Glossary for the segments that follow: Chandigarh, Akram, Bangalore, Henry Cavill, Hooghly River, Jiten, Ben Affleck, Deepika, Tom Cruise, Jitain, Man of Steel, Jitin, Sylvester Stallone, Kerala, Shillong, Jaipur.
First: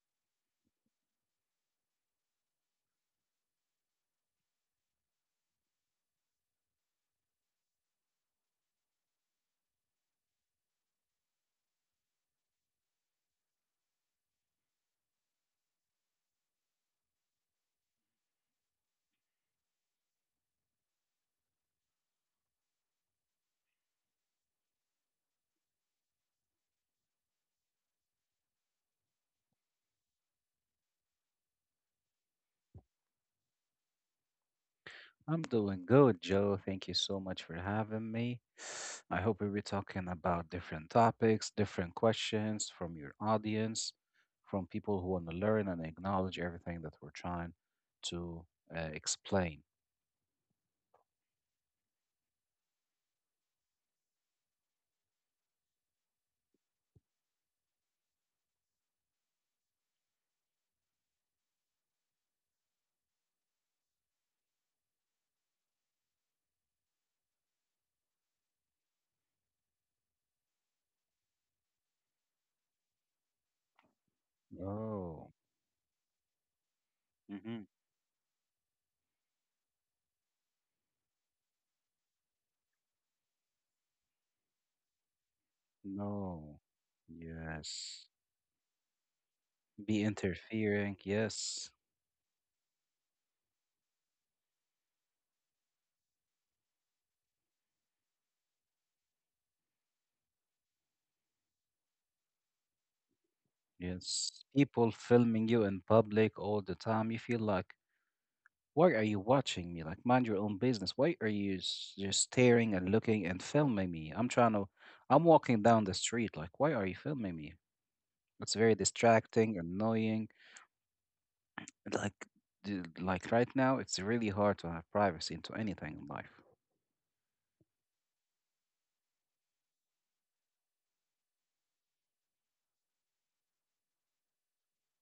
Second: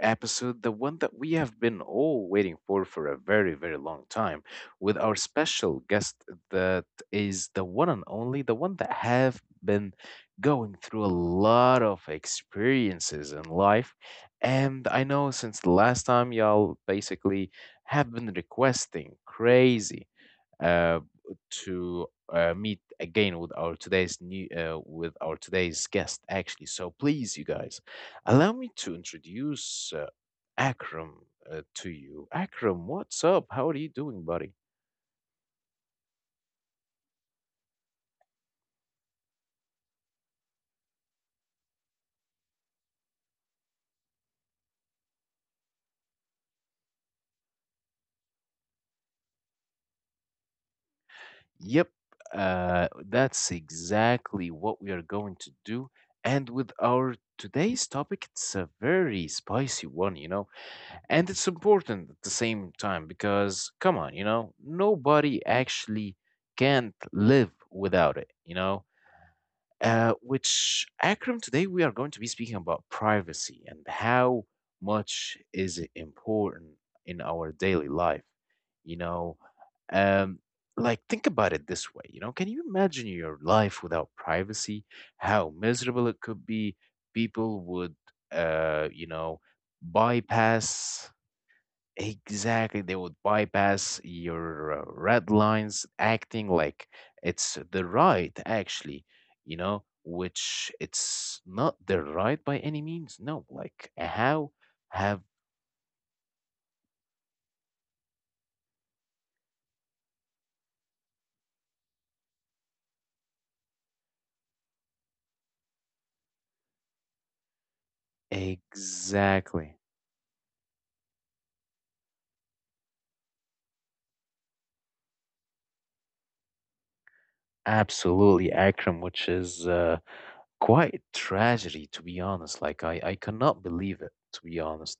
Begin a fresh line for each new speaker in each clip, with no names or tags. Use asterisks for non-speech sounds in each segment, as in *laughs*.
episode, the one that we have been all waiting for a very, very long time, with our special guest that is the one and only, the one that have been going through a lot of experiences in life. And I know since the last time, y'all basically have been requesting crazy uh, to meet again with our today's new with our today's guest actually. So please you guys allow me to introduce Akram. To you Akram, what's up, how are you doing, buddy?
I'm doing good, Joe. Thank you so much for having me. I hope we'll be talking about different topics, different questions from your audience, from people who want to learn and acknowledge everything that we're trying to explain.
Yep. That's exactly what we are going to do. And with our today's topic, it's a very spicy one, you know. And it's important at the same time because, come on, you know, nobody actually can't live without it, you know? Which, Akram, today we are going to be speaking about privacy and how
Oh,
much is it important in our
mm-hmm.
daily life, you know? Um, like, think about it this way, you know? Can you imagine your life without privacy? How miserable it could
No.
be. People would,
Yes.
you know,
Be interfering.
bypass.
Yes.
Exactly. They would bypass your red lines, acting like it's the right, actually, you know, which it's not the right by any means. No, like
Yes.
how
People
have.
filming you in public all the time. You feel like, why are you watching me? Like, mind your own business. Why are you just staring and looking and filming me? I'm walking down the street. Like, why are you filming me? It's very distracting,
Exactly,
annoying, and like, right now, it's really hard to have privacy into anything in life.
absolutely, Akram, which is quite tragedy, to be honest. Like, I cannot believe it, to be honest.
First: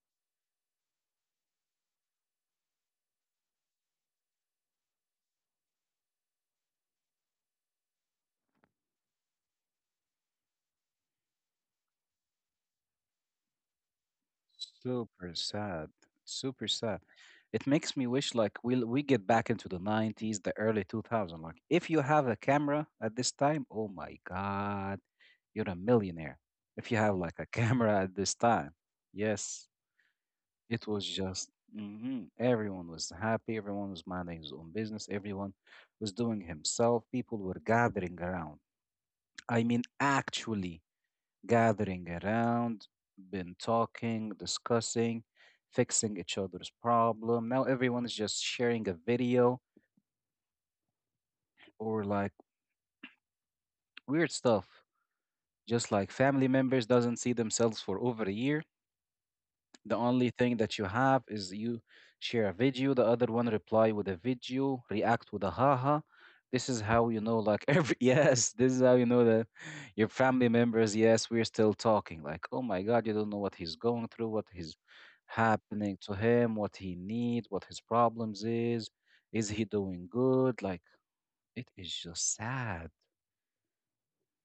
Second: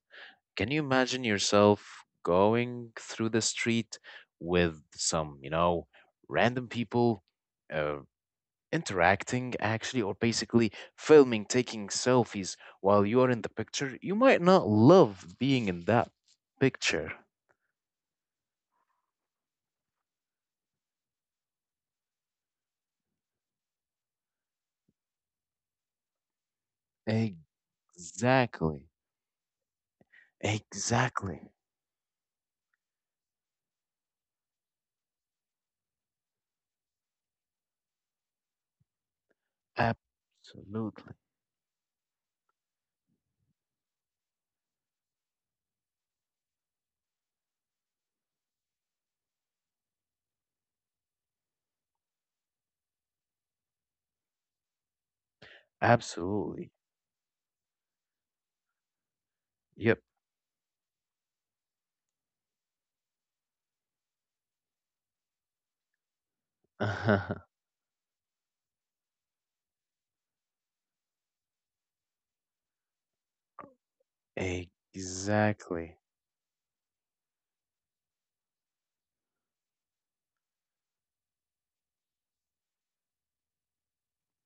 Can you imagine yourself going through the street with some, you know, random people uh, interacting actually, or basically filming, taking selfies while you're in the picture? You might not love
Super
being in
sad.
that
Super sad.
picture.
It makes me wish like we get back into the 90s, the early 2000s. Like, if you have a camera at this time, oh my God. You're a millionaire if you have like a *laughs* camera at this time.
Exactly.
Yes, it was
Exactly.
just, mhm, everyone was happy, everyone was minding his own business, everyone was doing himself. People were gathering around. I mean, actually
Absolutely.
gathering around, been talking, discussing, fixing each other's problem. Now everyone is just sharing a video or like weird stuff. Just like
Absolutely.
family members doesn't see themselves for over a year.
Yep.
The only thing that you have is you share a video, the other one reply with a video, react with a haha. This is how you know,
*laughs*
like *laughs* every yes, this is how you know that your family members. Yes, we're still talking. Like, oh my God, you don't know what he's going through, what is
Exactly.
happening to him, what he needs, what his problems is. Is he doing good? Like, it is just sad.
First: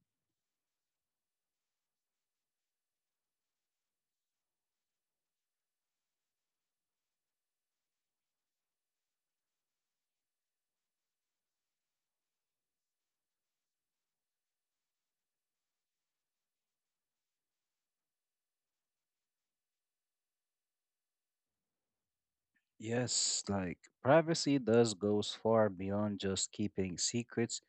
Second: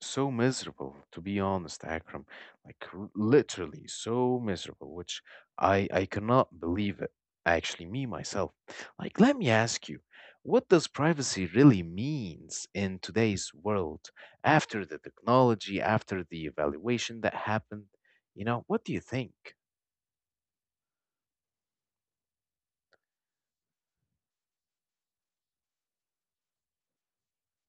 So miserable, to be honest, Akram. Like, literally so miserable, which I cannot believe it. Actually me myself, like, let me ask you, what does privacy really means in today's world, after the technology, after the evaluation that happened, you know, what do you think?
Yes, like privacy does goes far beyond just keeping secrets.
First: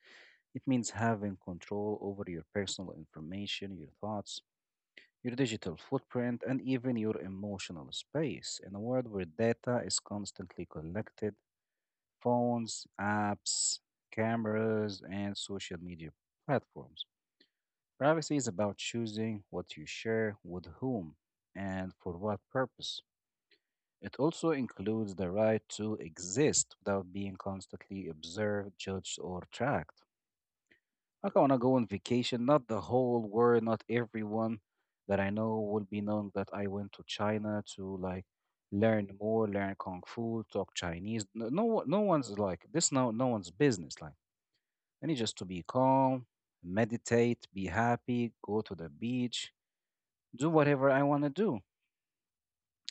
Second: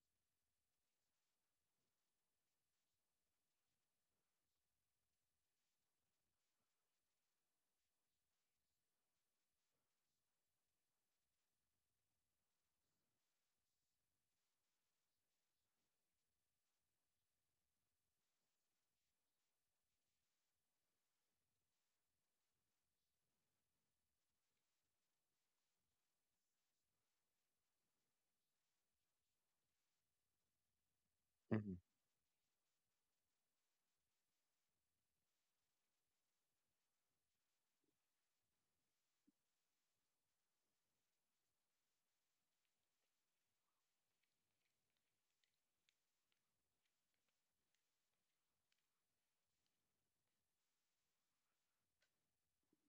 It means having control over your personal information, your thoughts, your digital footprint, and even your emotional space. In a world where data is constantly collected, phones, apps, cameras, and social media platforms, privacy is about choosing what you share with whom and for what purpose. It also includes the right to exist without being constantly observed, judged, or tracked. Like, I want to go
Mhm.
on vacation, not the whole world, not everyone that I know will be knowing that I went to China to like learn more, learn kung fu, talk Chinese. No, no, no one's like this. No, no one's business. Like, I need just to be calm, meditate, be happy, go to the beach, do whatever I want to do.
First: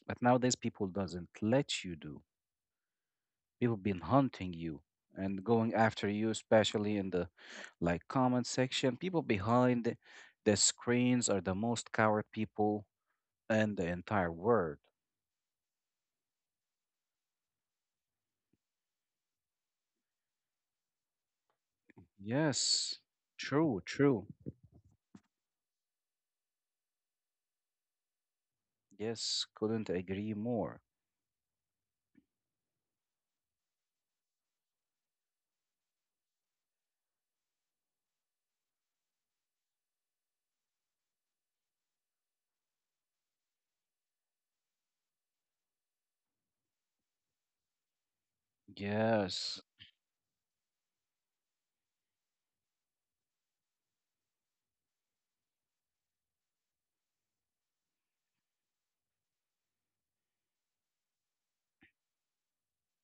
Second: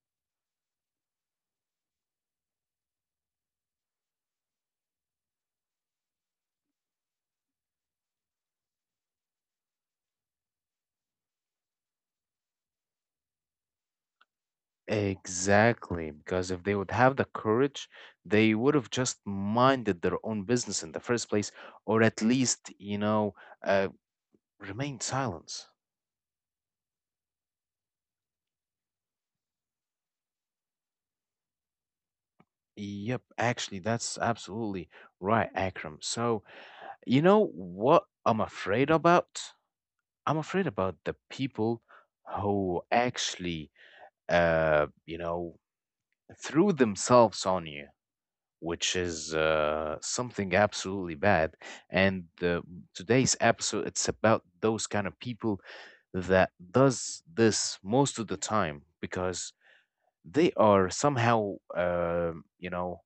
But nowadays, people doesn't let you do. People been hunting you and going after you, especially in the like comment section. People behind the screens are the most coward people in the entire world.
Exactly, because if they would have the courage, they would have just minded their own business in the first place, or at least, you
Yes,
know,
true,
uh,
true.
remain silence.
Yes, couldn't agree more.
Yep, actually, that's absolutely right, Akram. So, you know what I'm afraid about? I'm afraid about the people who actually, you know, threw themselves on you, which is
Yes,
something absolutely bad. And today's episode, it's about those kind of people that does this most of the time because they are somehow, you know,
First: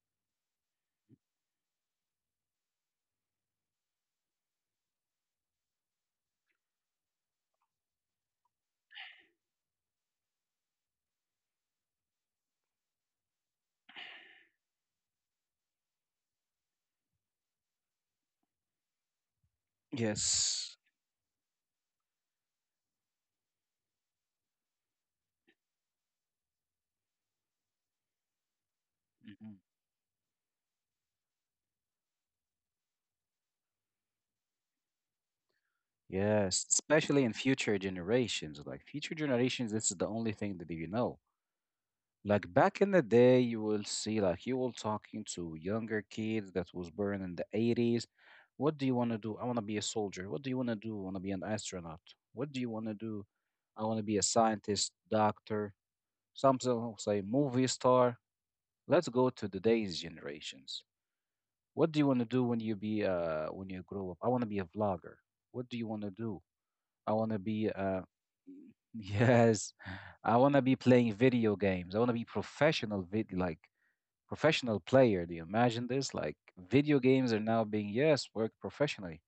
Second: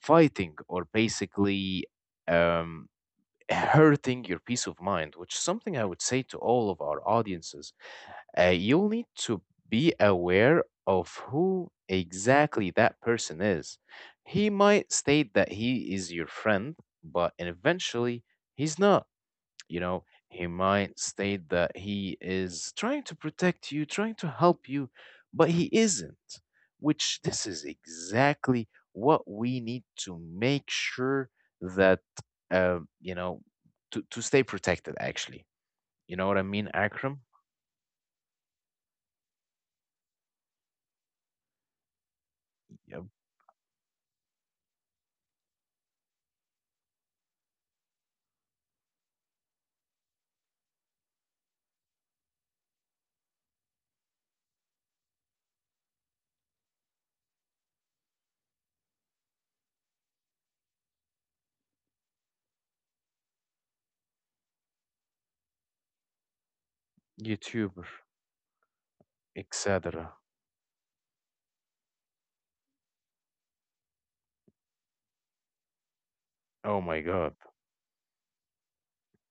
fighting or basically um, hurting your peace of mind, which is something I would say to all of our audiences. You'll need to be aware of who exactly that person is. He might state that he is your friend, but eventually he's not. You know, he
yes.
might state that he is trying to protect you, trying to help you, but he isn't, which this is exactly what
Mhm.
we need to make sure that, you know, to, stay protected, actually. You know what I
Yes,
mean, Akram?
especially in future generations. Like future generations, this is the only thing that you know. Like back in the
Yep.
day, you will see, like, you will talking to younger kids that was born in the 80s. What do you want to do? I want to be a soldier. What do you want to do? I want to be an astronaut. What do you want to do? I want to be a scientist, doctor, something will say movie star. Let's go to today's generations. What do you want to do when you be when you grow up? I want to be a vlogger. What do you want to do? I want to be
YouTuber,
*laughs* yes,
etc.
I want to be playing video games. I want to be professional vid like professional player. Do you imagine this? Like
Oh my
video games
God.
are now being, yes, worked professionally.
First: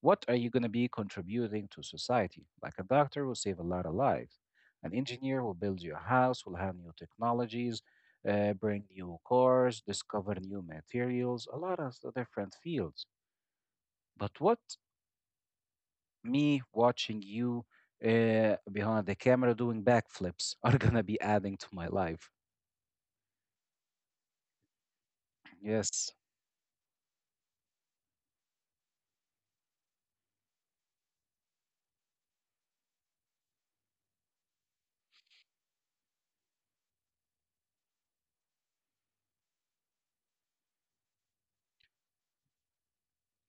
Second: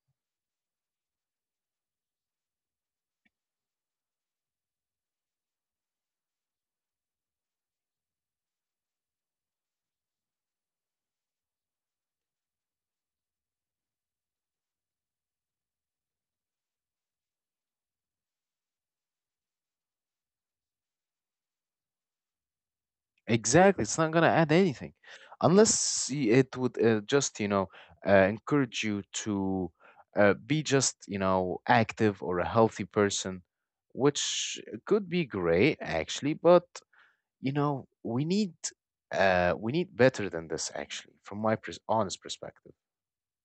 What are you going to be contributing to society? Like a doctor will save a lot of lives. An engineer will build your house, will have new technologies, bring new cars, discover new materials, a lot of the different fields. But what me watching you behind the camera doing backflips *laughs* are going to be adding to my life?
Exactly. It's not going to add anything unless
Yes.
it would just, you know, encourage you to be just, you know, active or a healthy person, which could be great actually, but you know, we need better than this actually from my honest perspective.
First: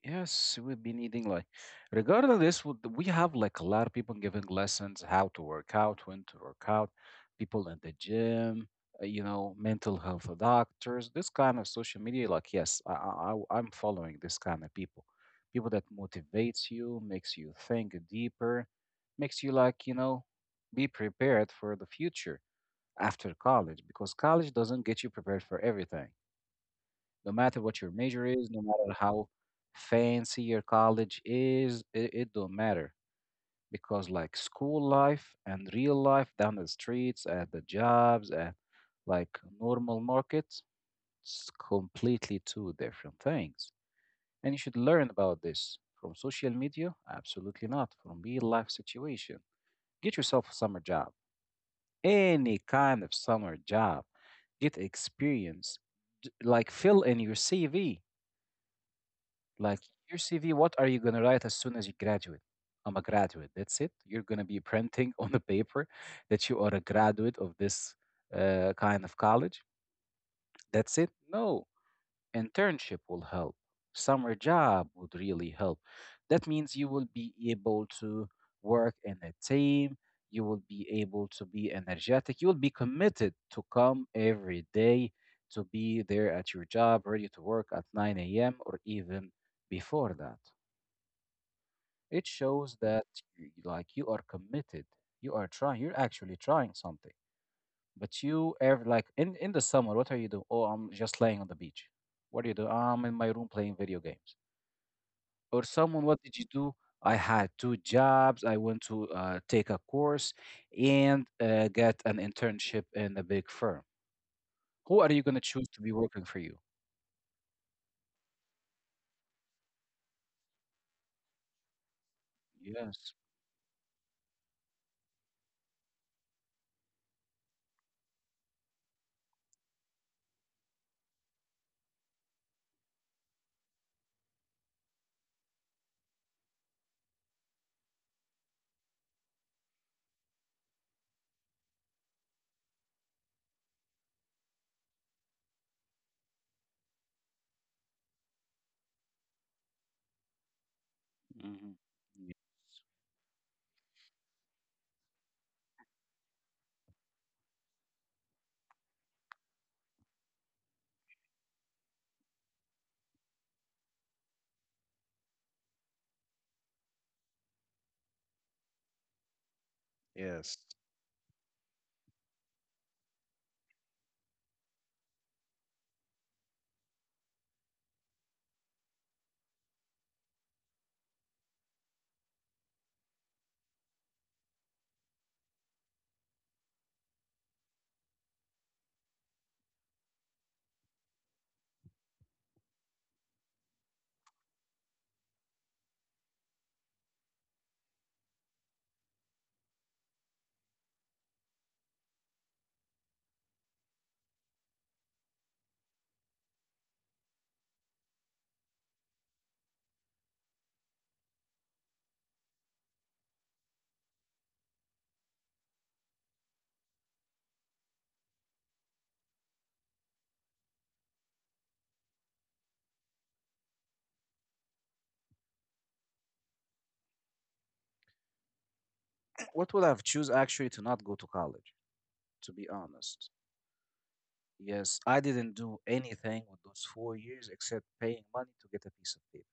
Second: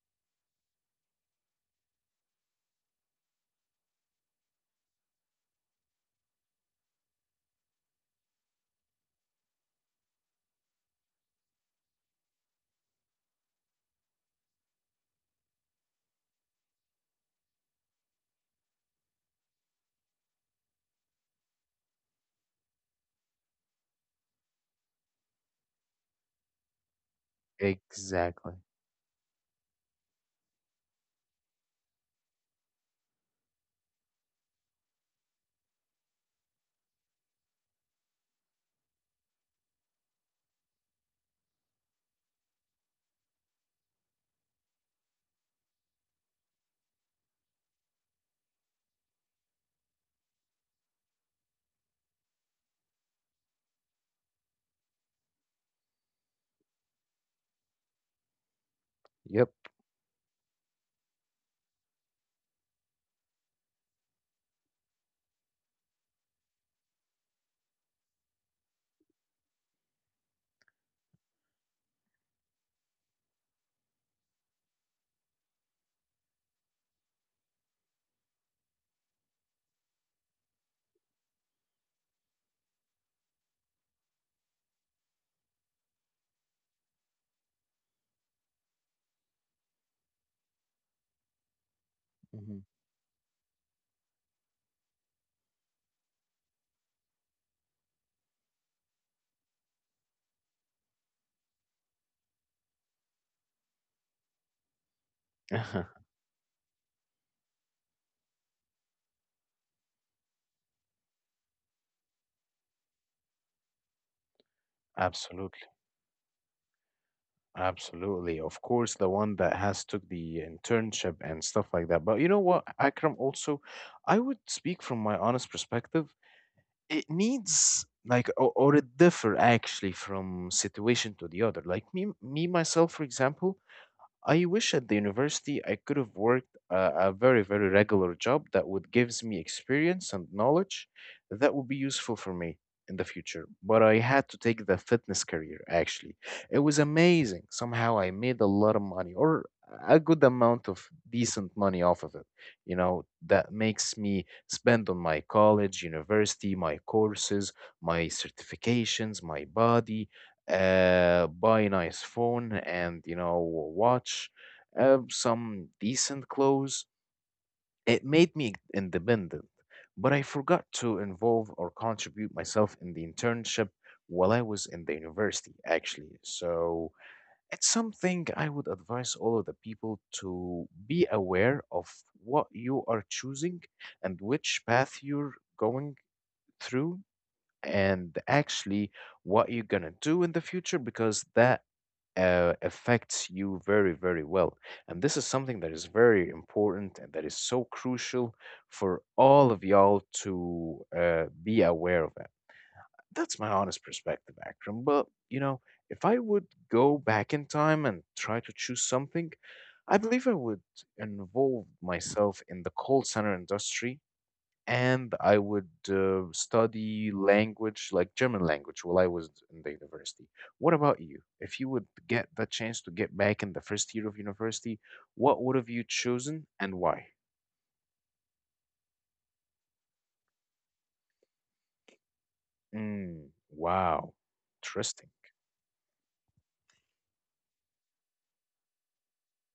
Yes, we've been needing like, regarding this, we have like a lot of people giving lessons how to work out, when to work out, people in the gym, mental health doctors, this kind of social media. Like, yes, I'm following this kind of people, people that motivates you, makes you think deeper, makes you like, be prepared for the future after college because college doesn't get you prepared for everything. No matter what your major is,
Exactly.
no matter how fancy your college is, it don't matter because like school life and real life down the streets at the jobs at like normal markets, it's completely two different things. And you should learn about this from social media? Absolutely not. From real life situation. Get yourself a summer job, any kind of summer job. Get experience. Like fill in your CV.
Yep.
Like your CV, what are you gonna write as soon as you graduate? I'm a graduate. That's it. You're gonna be printing *laughs* on the paper that you are a graduate of this kind of college. That's it. No, internship will help. Summer job would really help. That means you will be able to work in a team. You will be able to be energetic. You will be committed to come every day to be there at your job, ready to work at 9 a.m. or even before that. It
Hmm.
shows that like you are committed, you are trying, you're actually trying something. But you ever like in the summer, what are you doing? Oh, I'm just laying on the beach. What do you do? I'm in my room playing video games. Or
*laughs*
someone, what did you do? I had two jobs. I went to take a course and get an internship in a big firm. Who are you going to
Absolutely.
choose to be working for you?
Absolutely. Of course, the one that has took the internship and stuff like that. But you know what, Akram,
Yes.
also, I would speak from my honest perspective. It needs like or it differ actually from situation to the other. Like me myself, for example, I wish at the university I could have worked a very, very regular job that would gives me experience and knowledge that would be useful for me in the future. But I had to take the fitness career actually. It was amazing. Somehow I made a lot of money or a good amount of decent money
Hmm.
off of it. You know, that makes me spend on my college, university, my courses, my certifications, my body, buy nice phone and you know watch, some decent clothes. It made me independent, but I
Yes.
forgot to involve or contribute myself in the internship while I was in the university, actually. So it's something I would advise all of the people to be aware of what you are choosing and which path you're going through and actually what you're going to do in the future, because that affects you very, very well. And this is something that is very important and that is so crucial for all of y'all to be aware of that. That's my honest perspective, Akram. But, you know, if I would go back in time and try to choose something, I believe I would involve myself in the call center industry and I would study language like German language while I was in the university. What about you? If you would get the chance to get back in the first year of university, what would have you chosen and why?
What would I have choose actually to not go to college, to be
Mm,
honest?
wow,
Yes,
interesting.
I didn't do anything with those 4 years except paying money to get a piece of paper.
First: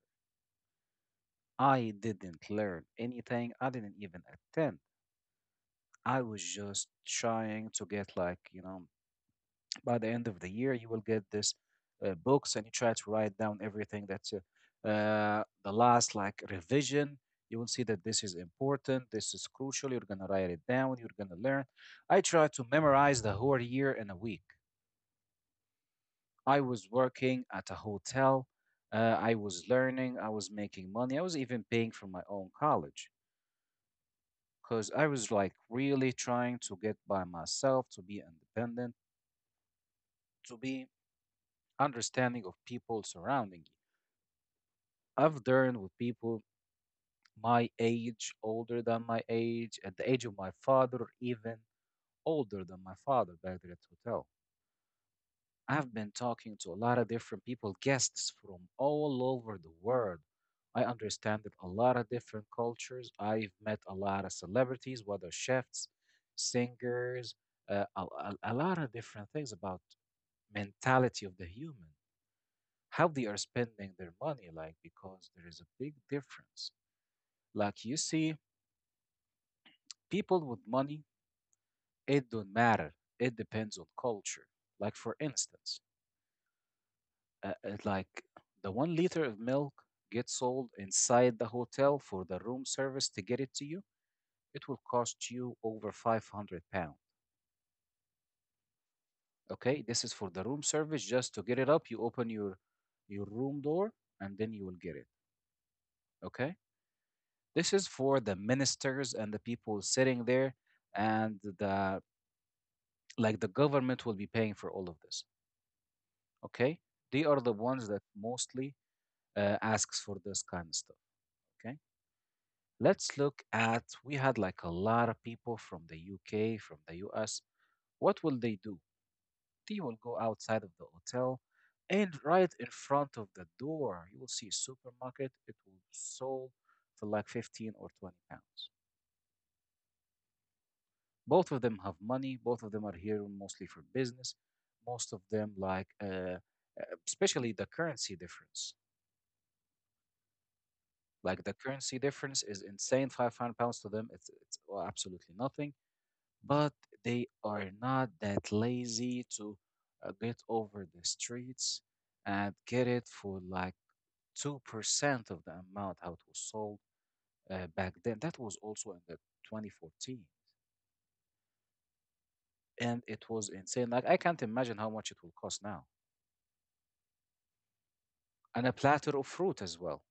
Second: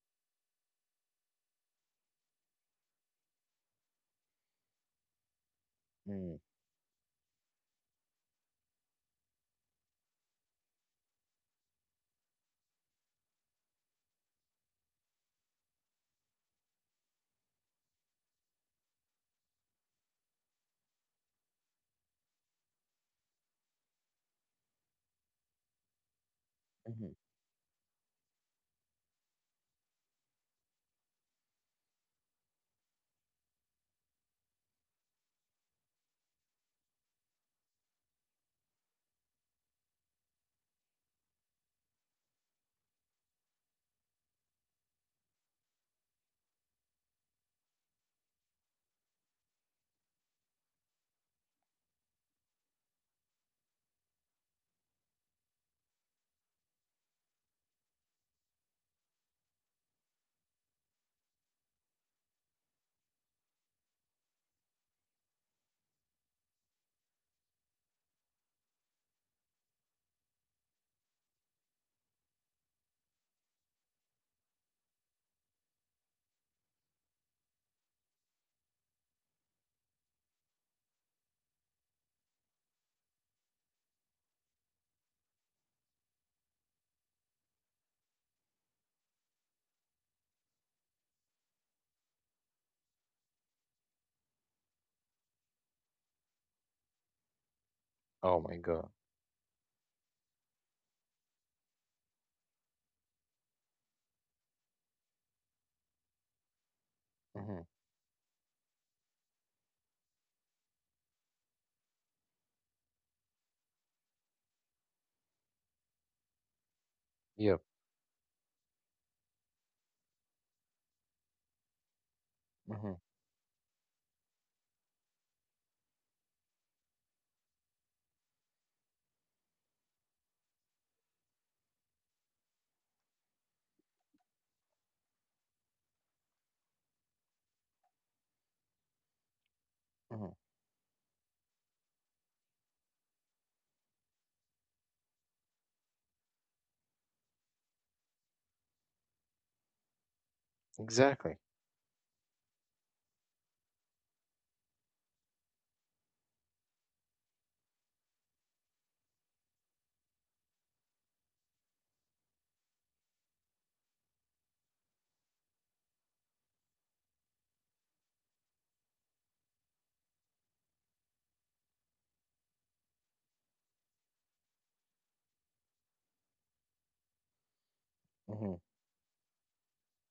I didn't learn anything. I didn't even attend. I
Mm,
was just trying to get, like, by the end of the year, you will get this books and you try to write down everything that's the last, like, revision. You will see that this is important. This is crucial. You're going to write it down. You're going to learn. I tried to memorize the whole year in a week. I was
hmm.
working at a hotel. I was learning. I was making money. I was even paying for my own college because I was like really trying to get by myself, to be independent, to be understanding of people surrounding you. I've learned with people my age, older than my age, at the age of my father, or even older than my father back there at the hotel. I've been talking to a lot of different people, guests from all over the world. I understand that a lot of different cultures. I've met a lot of celebrities, whether chefs, singers, a lot of different things about mentality of the human, how they are spending their money, like because there is a big difference. Like you see, people with money, it don't matter. It depends on culture. Like for instance, it's like the 1 liter of milk gets sold inside the hotel for the room service to get it to you, it will cost you over 500 pounds.
Oh my God.
Okay, this is for the room service just to get it up. You open your room door and then you will get it. Okay,
Hmm.
this is for the ministers and the people sitting there, and the government will be paying for all of this. Okay, they are the
Yep.
ones that mostly asks for this kind of stuff. Okay,
Hmm.
let's look at we had like a lot of people from the UK, from the US. What will they do? They will go outside of the hotel and right in front of the door, you will see a supermarket. It will be sold for like 15 or 20 pounds.
Hmm.
Both of them have money. Both of them are here mostly for business. Most of them like, especially the currency difference.
Exactly.
Like the currency difference is insane. £500 to them, it's well, absolutely nothing but they are not that lazy to get over the streets and get it for like 2% of the amount how it was sold back then. That was also in the 2014. And it was insane. Like, I can't imagine how much it will cost now.
Hmm.
And a platter of fruit as well.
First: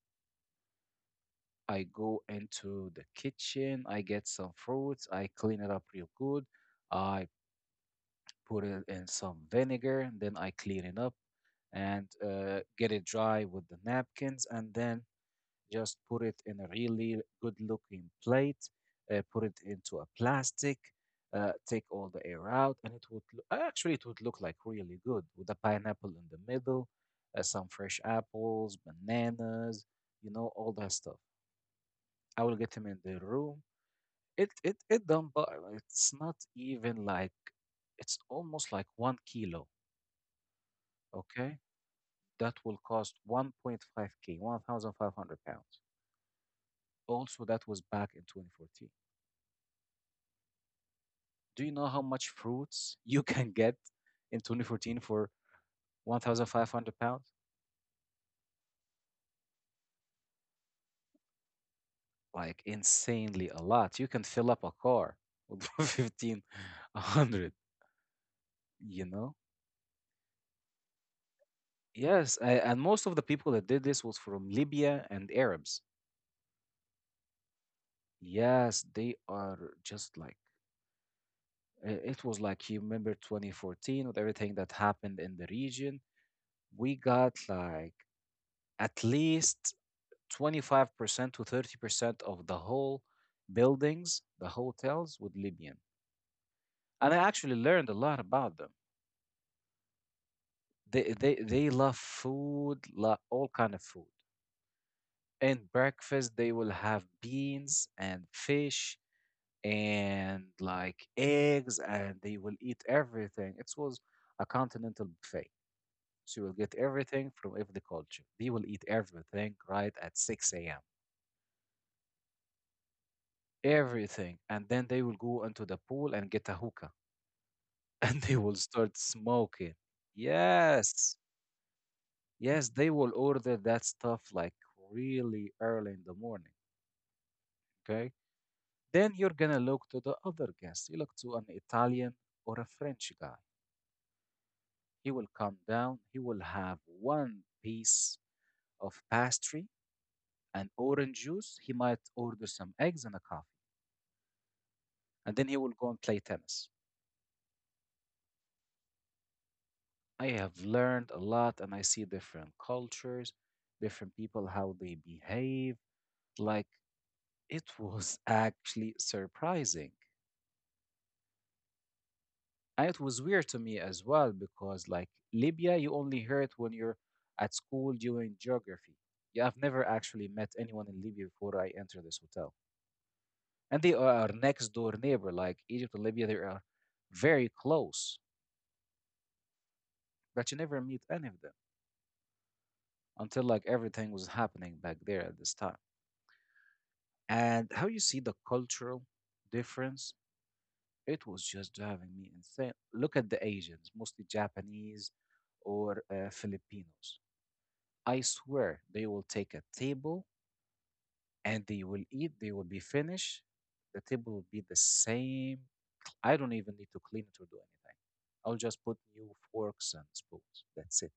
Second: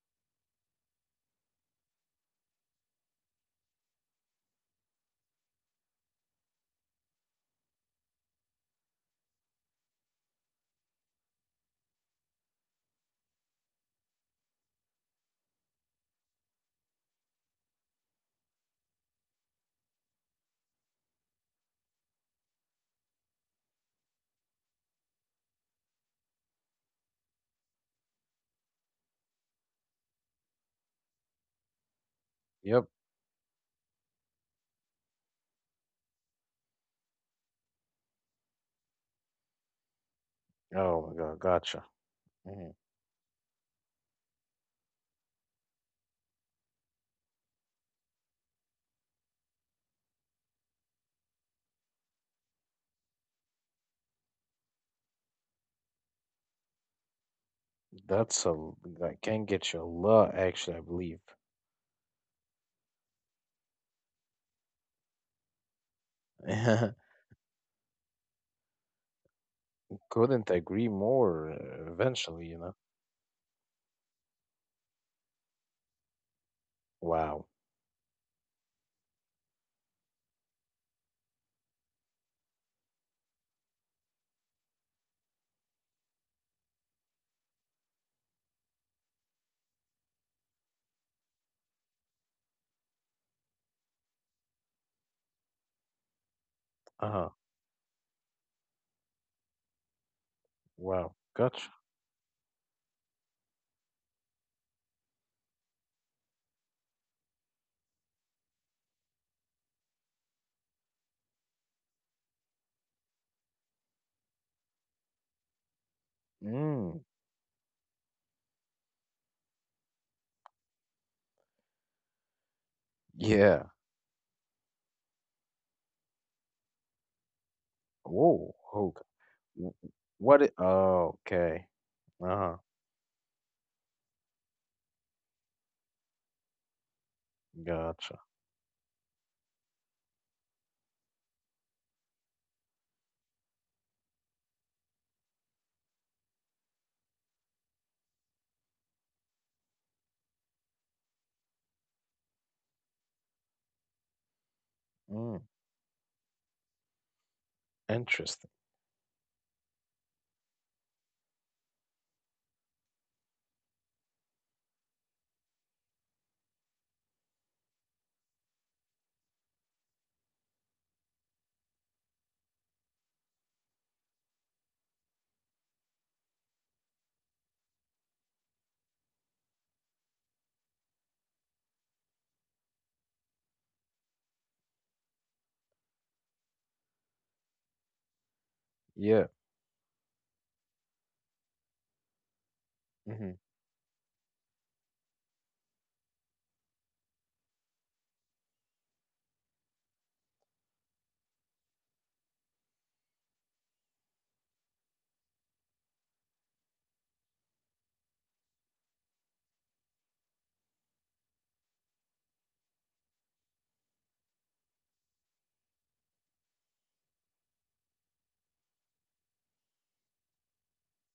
I go into the kitchen, I get some fruits, I clean it up real good, I put it in some vinegar, and then I clean it up. And get it dry with the napkins, and then just put it in a really good looking plate, put it into a plastic, take all the air out, and it would actually it would look like really good with a pineapple in the middle, some fresh apples, bananas, you know, all that stuff. I will get
Yep.
him in the room. It don't bother. It's not even like it's almost like one kilo.
Oh my God.
Okay,
Gotcha.
that
Hmm.
will cost 1.5K, 1,500 pounds. Also, that was back in 2014. Do you know how much fruits you *laughs* can get in 2014 for 1,500 pounds?
That's that can get you a lot, actually, I believe.
Like insanely a lot. You can fill up a car with *laughs*
*laughs*
1,500, you know?
Couldn't agree more
Yes,
eventually, you
a-
know.
and most of the people that did this was from Libya and Arabs.
Wow.
Yes, they are just like it was like, you remember 2014 with everything that happened in the region. We got like at least 25% to 30% of the whole buildings, the hotels with Libyan. And I
Uh-huh.
actually learned a lot about them. They
Wow.
they, they
Gotcha.
love food, all kind of food. And breakfast, they will have beans and fish and like eggs, and they will eat everything. It was a continental buffet. So you will get
Mm.
everything from every culture. They will eat everything right at 6 a.m.,
Yeah.
everything, and then they will go into the pool and get a hookah, *laughs* and they will
Whoa.
start
Okay. W-
smoking.
What it,
Yes,
oh, okay. Uh-huh.
yes, they will order that stuff like really early in the morning. Okay,
Gotcha.
then you're gonna look to the other guest. You look to an Italian or a French guy. He will come down. He will have one piece of pastry and orange juice. He might order some eggs and a coffee, and
Mm.
then he will go and play tennis.
Interesting.
I have learned a lot, and I see different cultures, different people, how they behave. Like, it was *laughs* actually surprising. And it was weird to me as well because, like, Libya, you only hear it when you're at school doing geography. Yeah, I've never actually met anyone in Libya before I entered this hotel. And they are our next door neighbor, like Egypt and Libya, they are very close,
Yeah.
but you never meet any of them
Hmm.
until like everything was happening back there at this time. And how you see the cultural difference, it was just driving me insane. Look at the Asians, mostly Japanese or Filipinos. I swear they will take a table and they will eat, they will be finished, the table will be the same. I don't even need to clean it or do anything. I'll just put new forks and spoons, that's it.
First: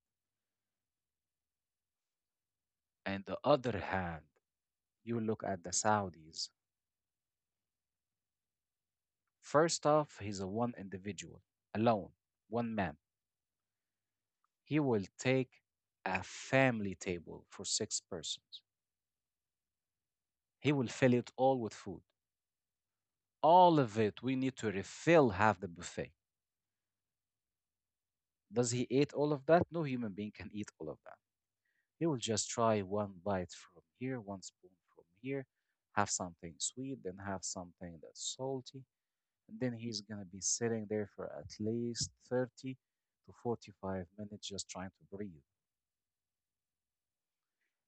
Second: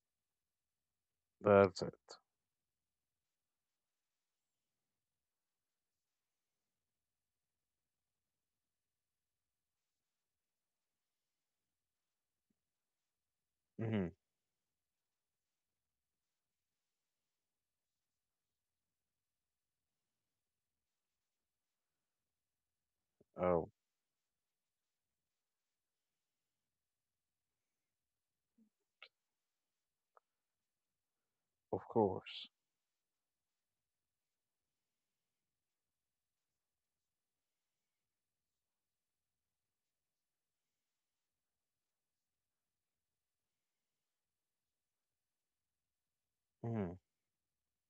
That's it.
And the other hand, you look at the Saudis. First off, he's a one individual, alone, one man.
Hmm.
He will take a family table for six persons. He will fill it all with food.
Oh,
All of it, we need to refill half the buffet. Does he eat all of that? No human being can eat all of that.
of
He will
course.
just try one bite from here, one spoon from here, have something sweet, then have something that's salty. And then he's going to be sitting there for at least 30 to 45 minutes just trying to breathe.
Hmm.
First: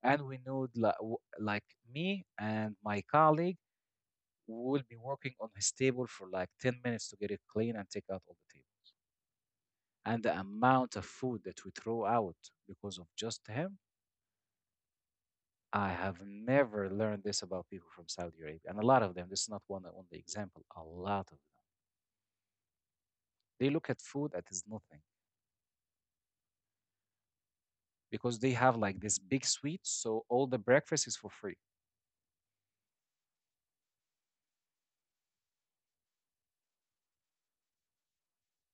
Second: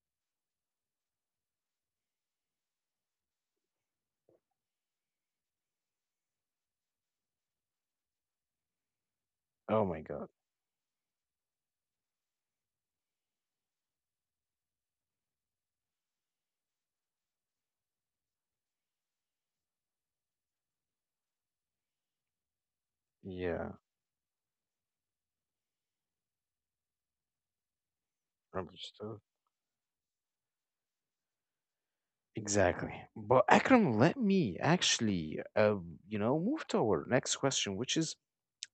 And we know, like me and my colleague will be working on his table for like 10 minutes to get it clean and take out all the table.
Oh my
And
God.
the amount of food that we throw out because of just him, I have never learned this about people from Saudi Arabia. And a lot of them, this is not one only example, a lot of them. They
Yeah.
look at food that is nothing because they have like
Understood.
this big suite, so all the breakfast is for free.
Exactly. But Akram, let me actually, you know, move to our next question, which is:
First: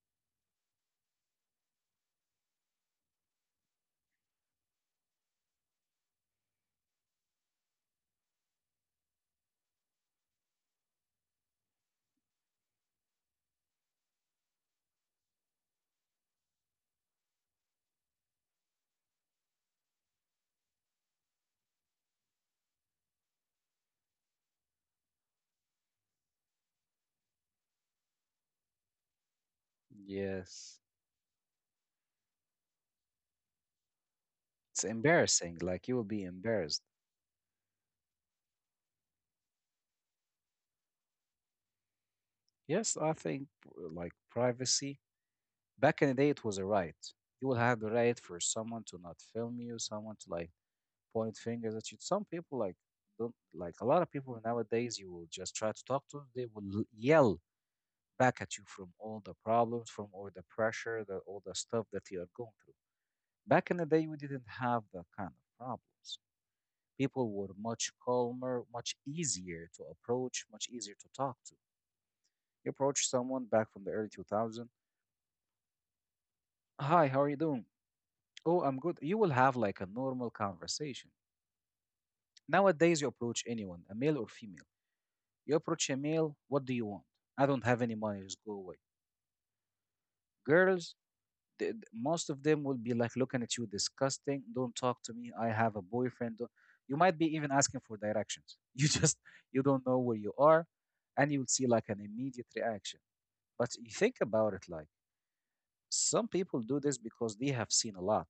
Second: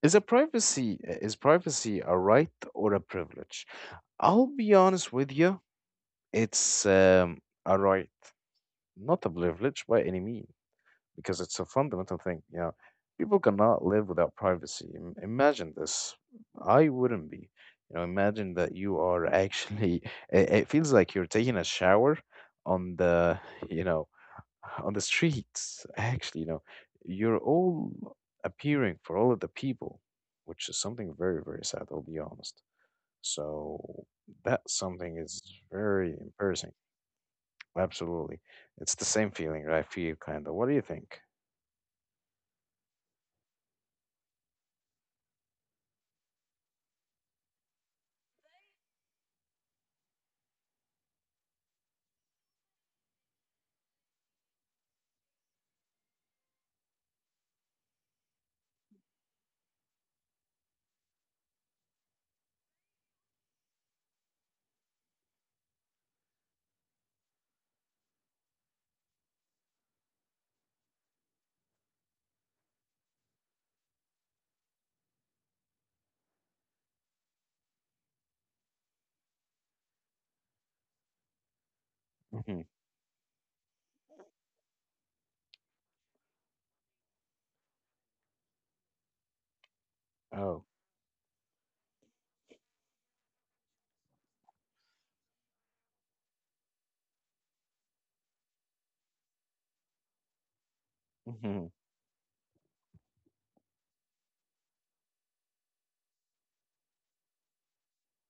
is a privacy is privacy a right or a privilege? I'll be honest with you, it's a right, not a privilege by any means, because it's a fundamental thing. You know, people cannot live without privacy. Imagine this. I wouldn't be. You know, imagine that you are actually. *laughs* It feels like you're taking a shower on the, you know, on the streets, actually, you know, you're all appearing for all of the people, which is
Yes.
something very, very sad, I'll be honest. So that
It's
something is
embarrassing. Like, you will
very
be
embarrassing.
embarrassed.
Absolutely. It's the same feeling I feel, kind of. What do you think?
Yes, I think like, privacy, back in the day, it was a right. You will have the right for someone to not film you, someone to like point fingers at you. Some people like don't like a lot of people nowadays. You will just try to talk to them. They will yell back at you from all the problems, from all the pressure, all the stuff that you are going through. Back in the day, we didn't have that kind of problems. People were much calmer, much easier to approach, much easier to talk to. You approach someone back from the early 2000. "Hi, how are you doing?" "Oh, I'm good." You will have like a normal conversation.
Hmm.
Nowadays, you approach anyone, a male or female. You approach a male, "What do you want? I don't have any money, just go away."
Oh,
Girls, most of them will be like looking at you disgusting. "Don't talk to me. I have a boyfriend. Don't-" You might be even asking for directions. *laughs* You just, you don't know where you are, and you'll see
hmm.
like an immediate reaction. But you think about it, like some people do this because they have seen a lot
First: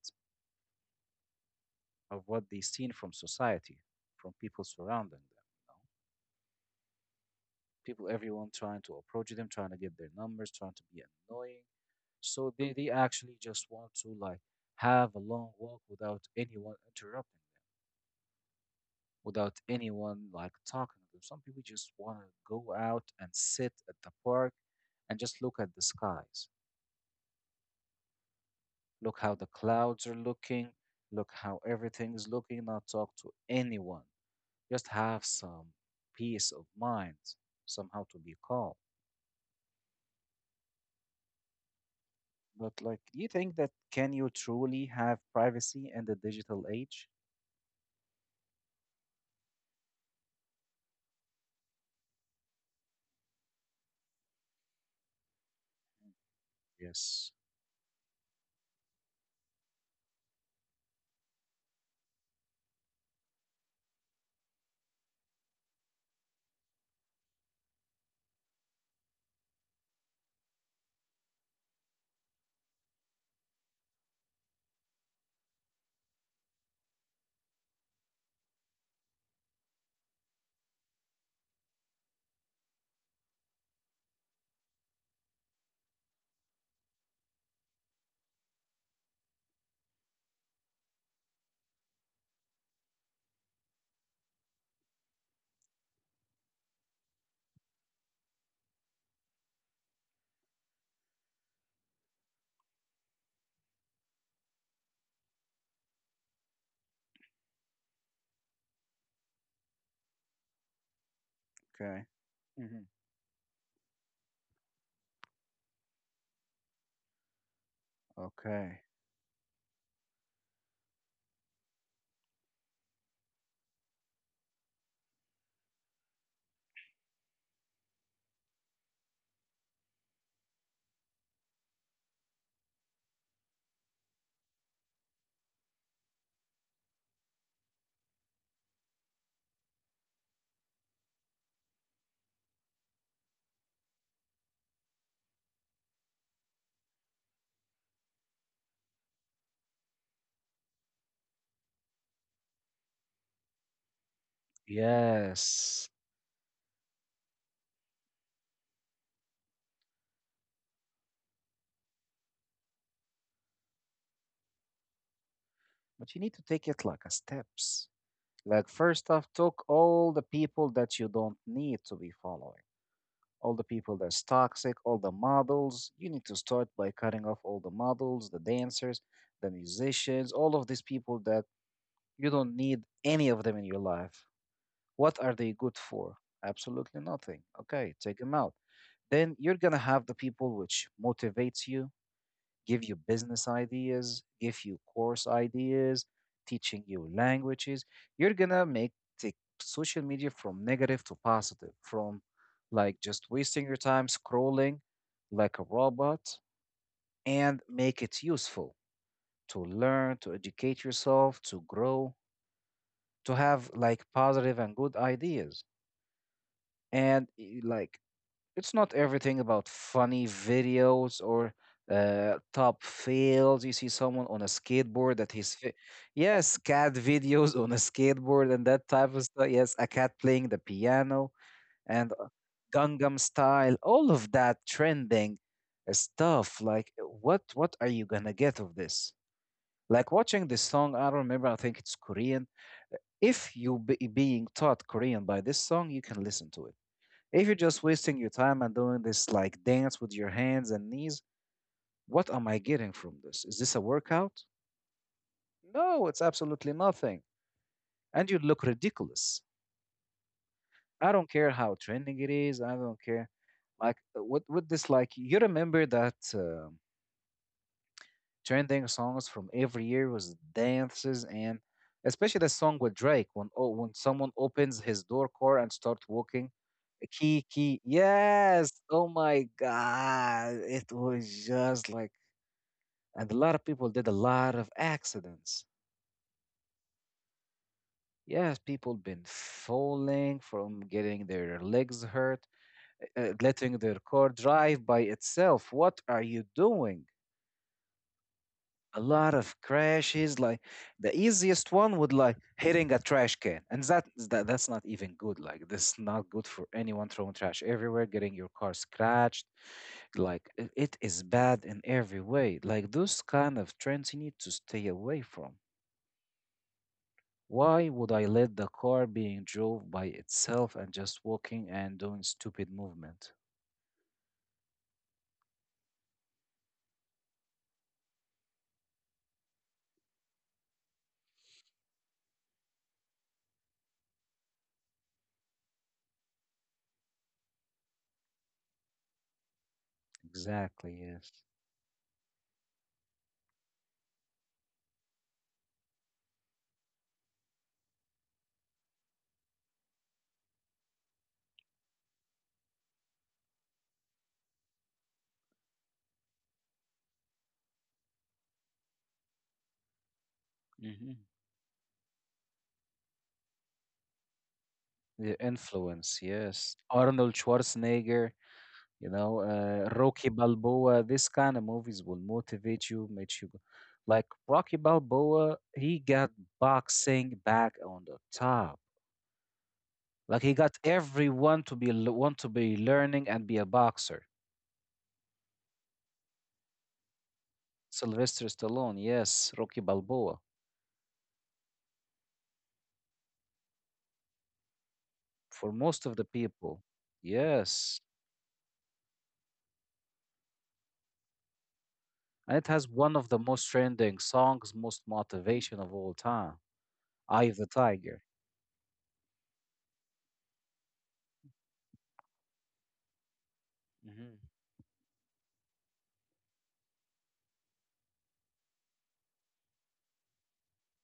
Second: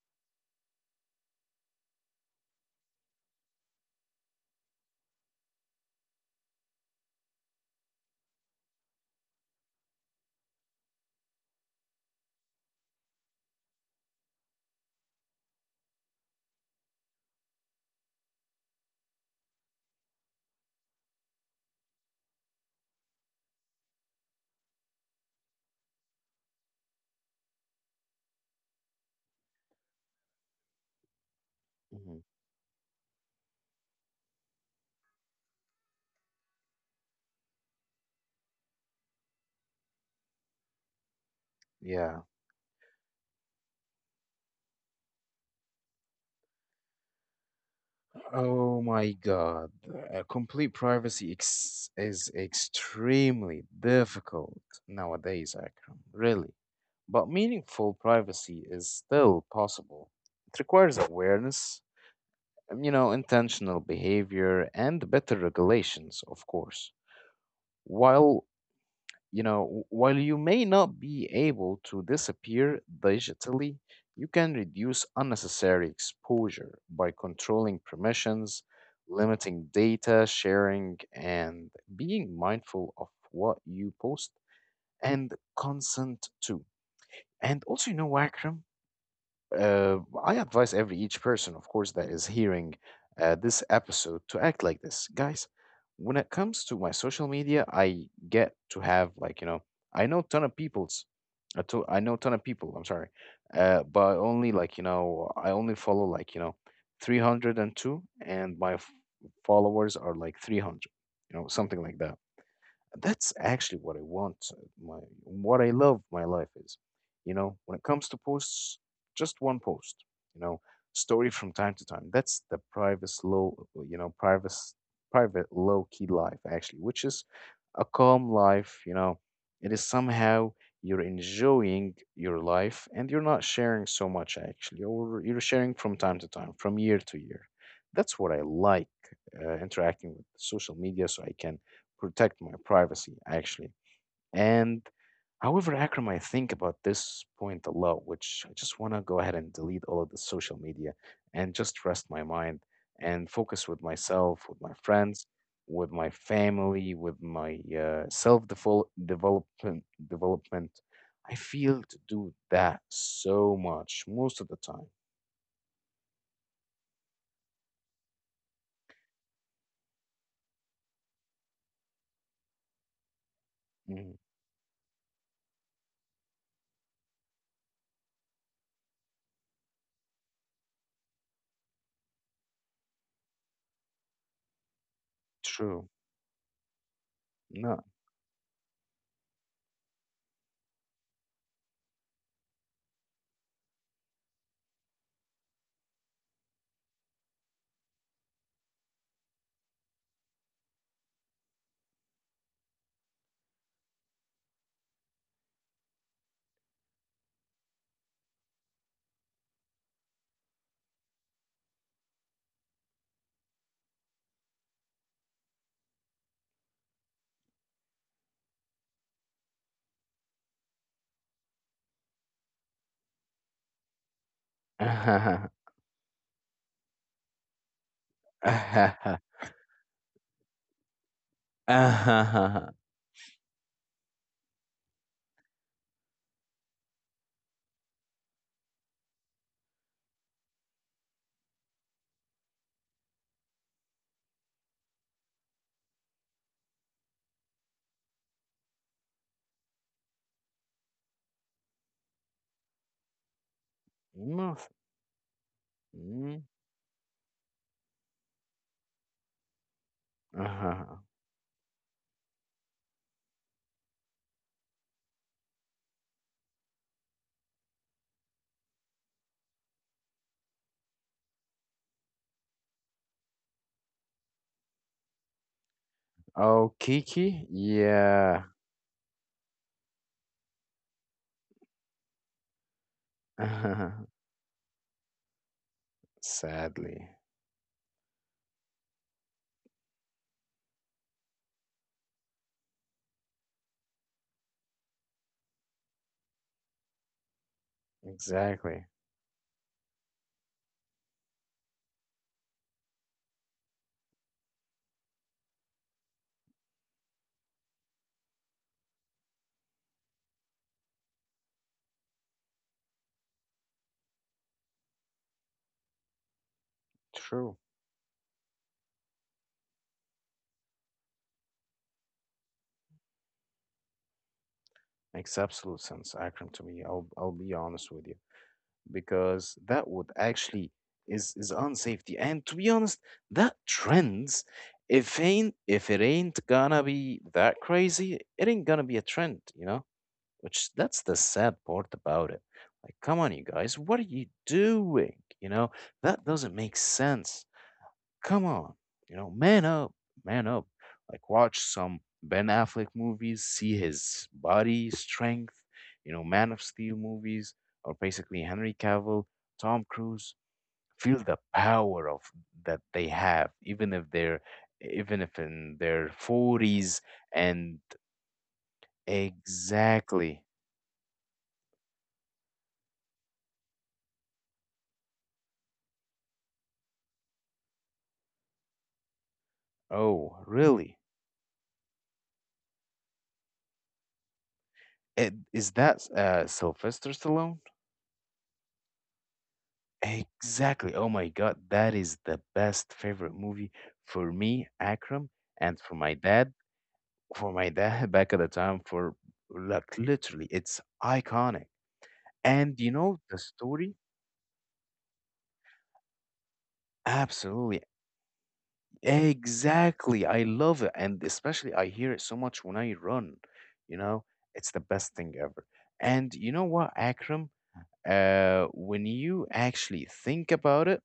of what they've seen from society, from people surrounding them. People, everyone trying to approach them, trying to get their numbers, trying to be annoying. So they actually just want to like have a long walk without anyone interrupting them, without anyone like talking to them. Some people just want to go out and sit at the park and just look at the skies. Look how the clouds are looking, look how
Hmm.
everything is looking, not talk to anyone. Just have some peace of mind, somehow to be calm.
Yeah.
But like, do you think that can you truly have privacy in the digital age?
Oh my God. Complete privacy is extremely difficult nowadays, Akram. Really. But
Yes.
meaningful privacy is still possible. It requires awareness, you know, intentional behavior, and better regulations, of course. While you know, while you may not be able to disappear digitally, you can reduce unnecessary exposure by controlling permissions, limiting data sharing, and being mindful of what you post and consent to. And also, you know, Wakram, Uh, I advise every each person, of course, that is hearing this episode to act like this. Guys, when it comes to my social media, I get to have like, you know, I know ton of people's I know ton of people, I'm sorry. But only like, you know, I only follow like, you know, 302, and my followers are like 300, you know, something like
Okay.
that.
Hmm.
That's actually what I want. My what I love my life is, you know, when it comes to posts,
Okay.
just one post, you know, story from time to time. That's the private low, you know, private low key life actually, which is a calm life. You know, it is somehow you're enjoying your life and you're not sharing so much actually, or you're sharing from time to time, from year to year. That's what I like interacting with social media, so I can protect my privacy, actually. And however, Akram, I think about this point a lot, which I just want to go ahead and delete all of the social media and just rest my mind and focus with myself, with my friends, with
Yes.
my family, with my self development. I feel to do that so much most of the time.
But you need to take it like a steps. Like, first off, talk all the people that you don't need to be following. All the people
Mhm.
that's toxic, all the models. You need to start by cutting off all the models, the dancers, the musicians, all of these people that you don't need any of them in your life. What are they good
True.
for? Absolutely nothing.
No.
Okay, take them out. Then you're gonna have the people which motivates you, give you business ideas, give you course ideas, teaching you languages. You're gonna make take social media from negative to positive, from like just wasting your time scrolling like a robot, and make it useful to learn, to educate yourself, to grow, to have like positive and good ideas. And like, it's not everything about funny videos or top fails. You see someone on a skateboard that
*laughs*
he's yes, cat videos on a skateboard and that type of stuff. Yes, a cat playing the piano and Gangnam style, all of that trending stuff. Like, what are you gonna get of this? Like watching this song, I don't remember. I think it's Korean. If you be being taught Korean by this song, you can listen to it. If you're just wasting your time and doing this like dance with your hands and knees, what am I getting from this? Is this a workout?
Nothing.
No, it's
Mm.
absolutely nothing. And you look ridiculous.
Uh-huh.
I don't care how trending it is. I don't care. Like, what with this, like you remember that trending songs from every year was dances, and especially the song with Drake, when, oh, when someone opens his door core and starts walking,
Oh, Kiki?
Key Key,
Yeah.
yes, oh my God, it was just like, and a lot of people did
*laughs*
a lot of accidents.
Sadly.
Yes, people been falling from getting their legs hurt, letting their car drive by itself. What are you doing?
Exactly.
A lot of crashes. Like, the easiest one would like hitting a trash can, and that's not even good. Like, this is not good for anyone throwing trash everywhere, getting your car scratched. Like, it is bad in every way. Like, those kind of trends you need to stay away from.
True.
Why would I let the car being drove by itself and just walking and doing stupid movement?
Makes absolute sense, Akram, to me. I'll be honest with you. Because that would actually is unsafety. And to be honest, that trends if it ain't gonna be that crazy, it ain't gonna be a trend, you know? Which that's
Exactly,
the
yes.
sad part about it. Like, come on you guys, what are you doing? You know, that doesn't make sense. Come on, you know, man up, man up. Like watch some Ben Affleck movies, see his body strength, you know, Man of Steel movies, or basically Henry Cavill, Tom Cruise.
Hmm.
Feel the power of that they have, even if they're even
The
if in their
influence, yes.
forties
Arnold
and
Schwarzenegger, you know, Rocky
exactly.
Balboa, this kind of movies will motivate you, make you go. Like Rocky Balboa, he got boxing back on the top.
Oh,
Like, he got
really?
everyone to be want to be learning and be a boxer.
It, is that Sylvester Stallone?
Sylvester Stallone, yes, Rocky Balboa.
Exactly. Oh my God, that is the best favorite movie for me, Akram,
For
and for
most
my
of the
dad.
people.
For my
Yes.
dad *laughs* back at the time, for like literally, it's iconic.
And it
And
has
you
one
know
of
the
the most
story?
trending songs, most motivation of all time. Eye of the
Absolutely.
Tiger.
Exactly. I love it. And especially I hear it so much when I run. You know,
Hmm.
it's the best thing ever. And you know what, Akram? When you actually think about it,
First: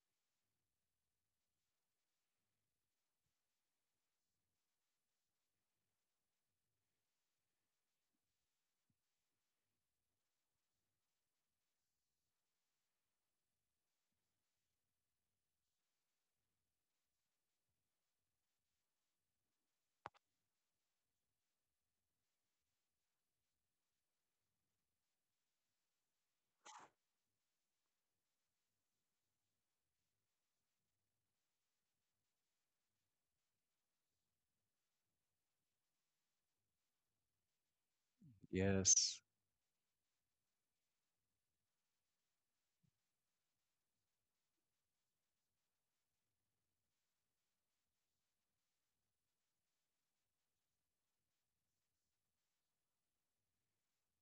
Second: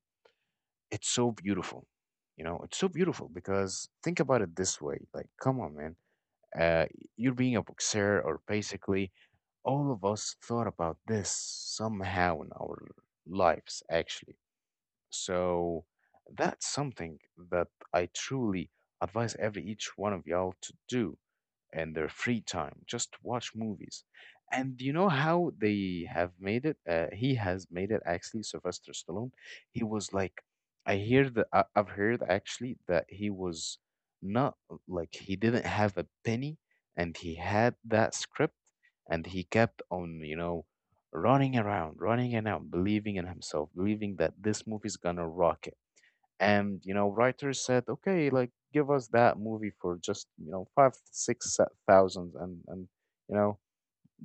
it's so beautiful. You know, it's so beautiful because think about it this way. Like, come on, man. Uh, you're being a boxer, or basically, all of us thought about this somehow in our lives, actually. So that's something that I truly advise every each one of y'all to do and their free time just watch movies. And you know how they have made it? He has made it actually, Sylvester Stallone. He was like, I hear that I've heard actually that he was not like he didn't have a penny and he had that script
Yes.
and he kept on, you know, running around, believing in himself, believing that this movie's gonna rocket and, you know, writers said, okay, like give us that movie for just, you know, five, thousand and you know,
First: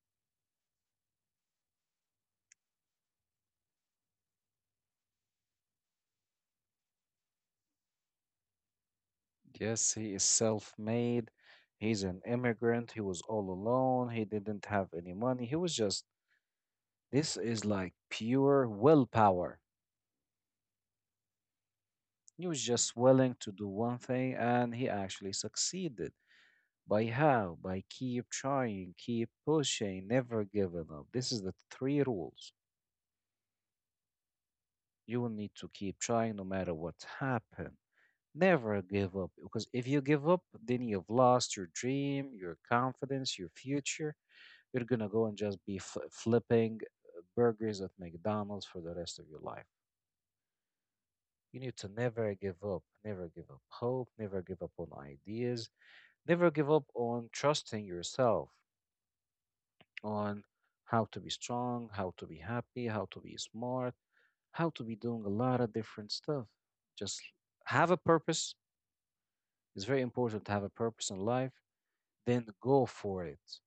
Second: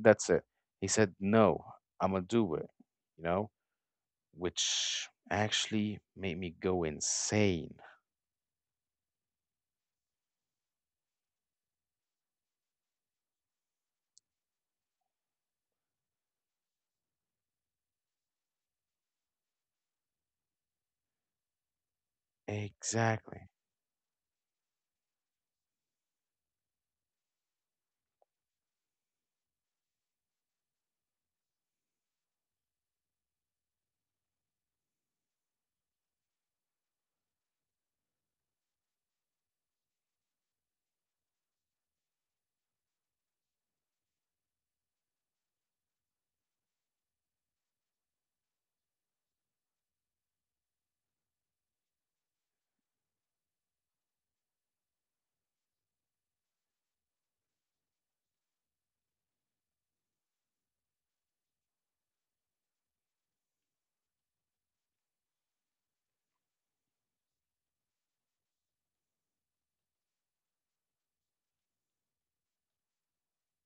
that's it. He said, no, I'm gonna do it, you know, which actually made me go insane.
Yes, he is self made. He's an immigrant. He was all alone. He didn't have any money. He was just, this is like pure willpower. He was just willing
Exactly.
to do one thing, and he actually succeeded. By how? By keep trying, keep pushing, never giving up. This is the three rules. You will need to keep trying no matter what happens. Never give up, because if you give up, then you've lost your dream, your confidence, your future. You're gonna go and just be flipping burgers at McDonald's for the rest of your life. You need to never give up, never give up hope, never give up on ideas, never give up on trusting yourself, on how to be strong, how to be happy, how to be smart, how to be doing a lot of different stuff. Just have a purpose. It's very important to have a purpose in life, then go for it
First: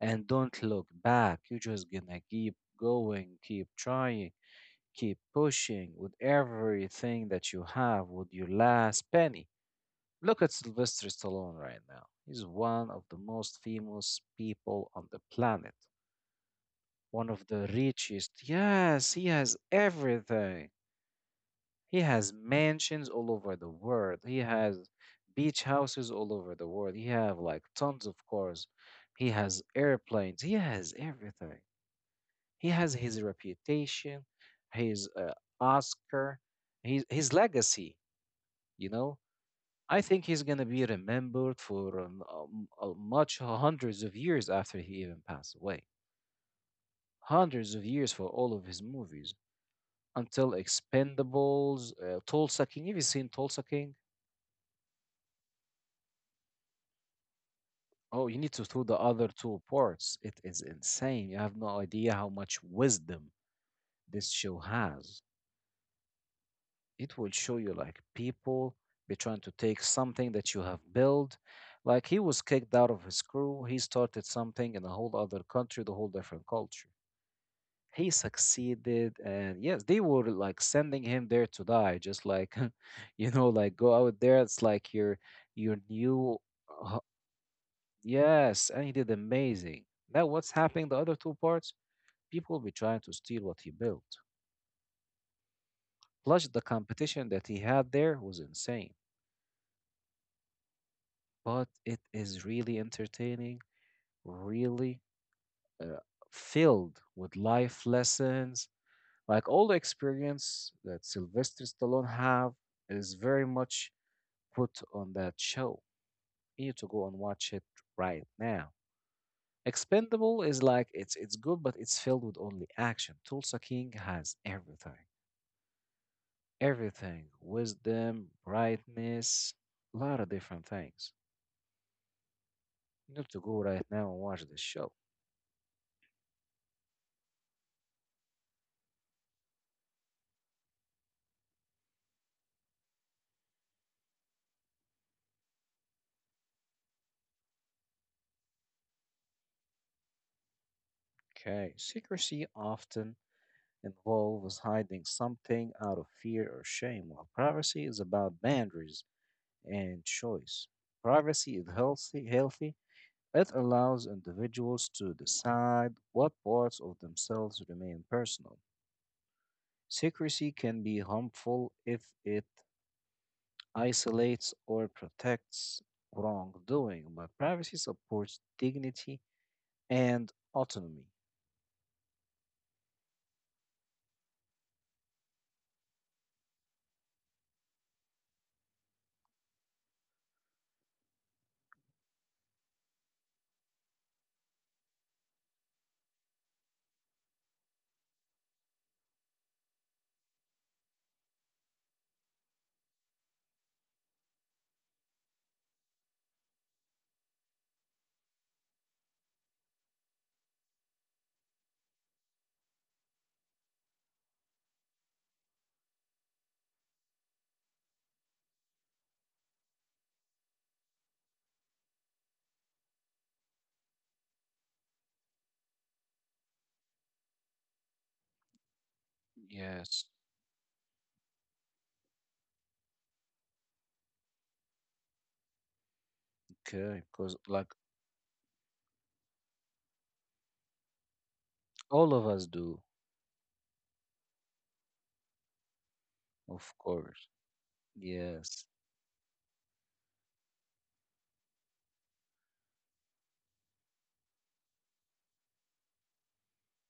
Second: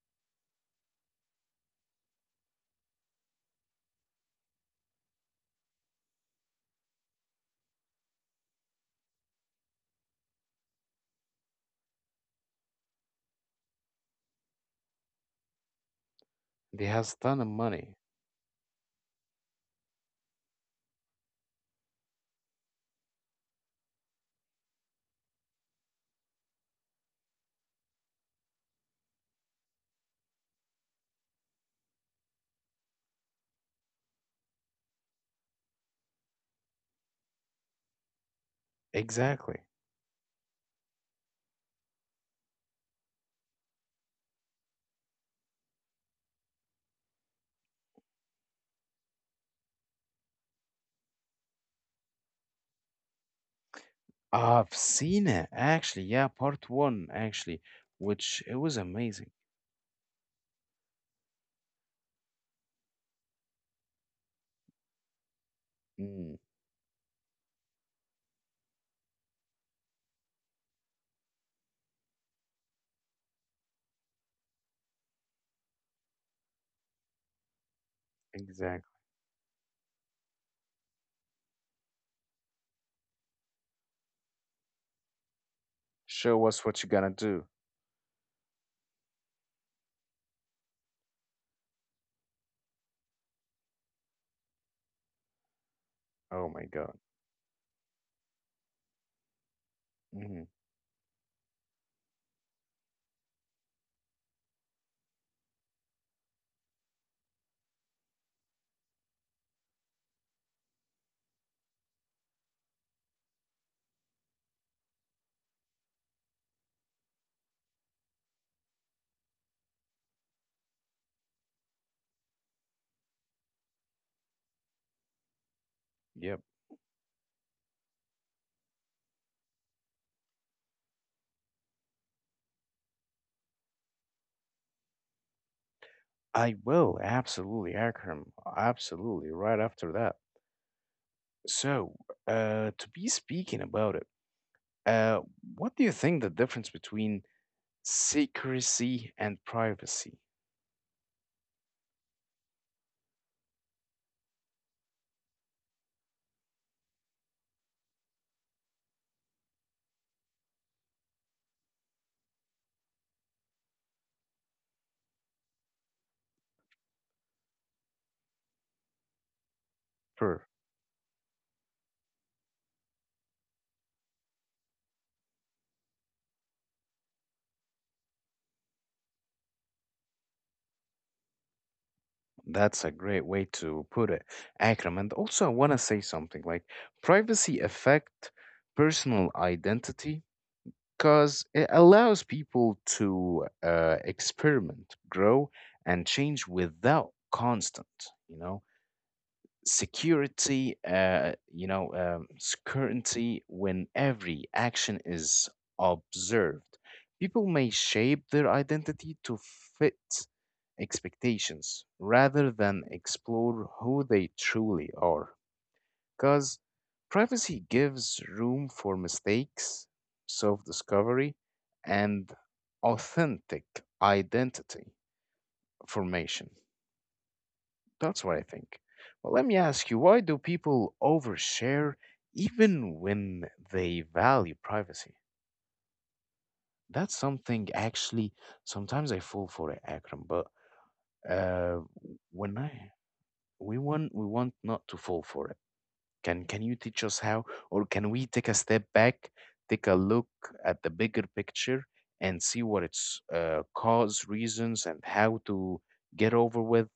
and don't look back. You're just gonna keep going, keep trying, keep pushing with everything that you have, with your last penny. Look at Sylvester Stallone right now. He's one of the most famous people on the planet,
They has
one
ton
of
of
the
money.
richest. Yes, he has everything. He has mansions all over the world. He has beach houses all over the world. He have like tons of cars. He has airplanes. He has everything. He has his reputation, his Oscar, his legacy. You know,
Exactly.
I think he's gonna be remembered for much hundreds of years after he even passed away. Hundreds of years for all of his movies until Expendables, Tulsa King. Have you seen Tulsa King?
I've seen it actually. Yeah, part one actually,
Oh, you
which
need
it
to
was
do the other
amazing.
two parts. It is insane. You have no idea how much wisdom this show has.
Mm,
It will show you like people be trying to take something that you have built. Like he was kicked out of his crew, he started something in a whole other country, the whole different culture. He
exactly.
succeeded, and yes, they were like sending him there to die, just like *laughs* you know, like go out there. It's like your
Show
new
us what you're gonna
uh,
do.
yes, and he did amazing. Now, what's happening the other two parts? People will be trying to steal what he built.
Oh
Plus,
my
the
God.
competition that he had there was insane.
Hmm.
But it is really entertaining, really uh, filled with life lessons. Like all the experience that Sylvester Stallone have is very much put on that show. You need to go and watch it right now. Expendable is like it's good, but it's filled with only action. Tulsa King has everything,
Yep.
everything, wisdom, brightness, a lot of different things. You need to go right now and watch this show.
I will absolutely, Akram. Absolutely, right after that. So, to be speaking about it, uh, what do you think the difference between secrecy and privacy?
Okay, secrecy often involves hiding something out of fear or shame, while privacy is about boundaries and choice. Privacy is healthy, healthy. It allows individuals to decide what parts of themselves remain personal.
Per,
Secrecy can be harmful if it isolates or protects wrongdoing, but privacy supports dignity and autonomy.
that's a great way to put it, Akram. And also, I want to say something like privacy affect personal identity because it allows people to experiment, grow, and change without constant, you know security, certainty when every action is observed. People may shape their identity to fit expectations rather than explore who they truly are. Because privacy gives room for mistakes, self discovery, and authentic identity formation. That's what I think. Well, let me ask you,
Yes,
why do people overshare even when they value privacy?
okay,
That's
because
something
like
actually sometimes I fall for it, Akram, but uh
all of
when
us
I
do,
we want not to fall for it. Can you
of
teach us
course.
how, or can we take a
Yes,
step back, take a look at the bigger picture and see what its cause, reasons and how to get over with?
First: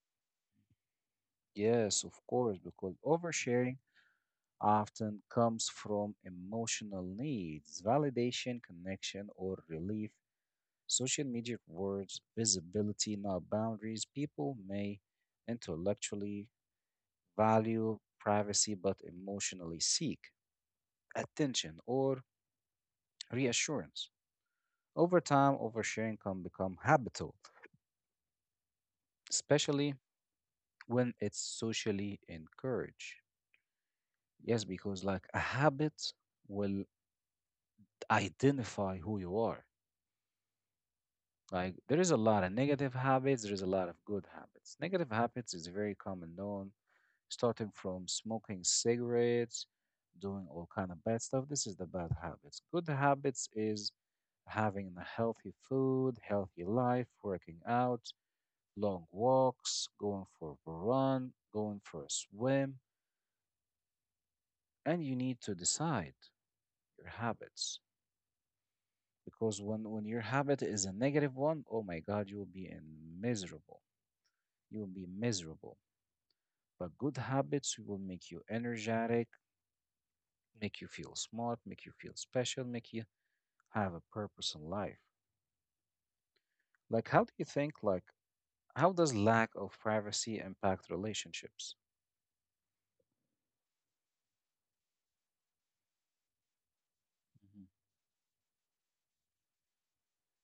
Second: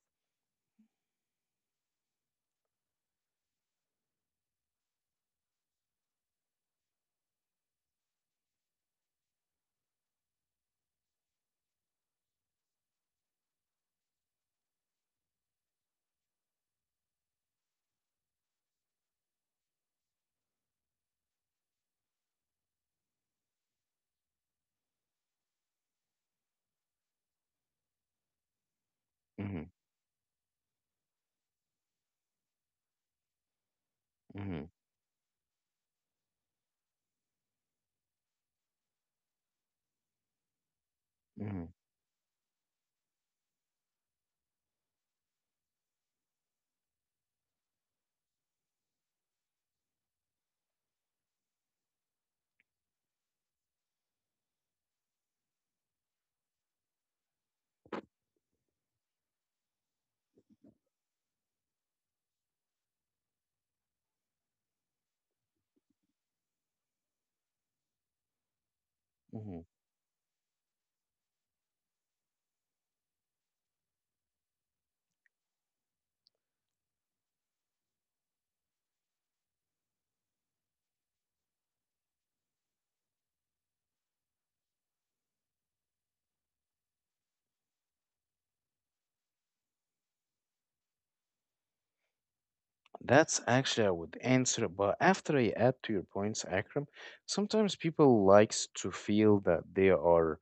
yes, of course, because oversharing often comes from emotional needs, validation, connection, or relief. Social media rewards visibility, not boundaries. People may intellectually value privacy but emotionally seek attention or reassurance. Over time, oversharing can become habitual,
Hmm.
especially when it's socially encouraged.
Hmm.
Yes, because like a habit will identify who you are.
Hmm.
Like there is a lot of negative habits, there is a lot of good habits. Negative habits is very common known, starting from smoking cigarettes, doing all kind of bad stuff. This is the bad habits. Good habits is having a healthy food, healthy life, working out, long walks, going for a run, going for a swim, and you need to decide your habits, because
Hmm.
when your habit is a negative one, oh my God, you will be in miserable. You will be miserable. But good habits will make you energetic, make you feel smart, make you feel special, make you have a purpose in life. Like, how do you think, like, how does lack of privacy impact relationships?
That's actually I would answer, but after I add to your points, Akram,
Mhm.
sometimes people likes to feel that they are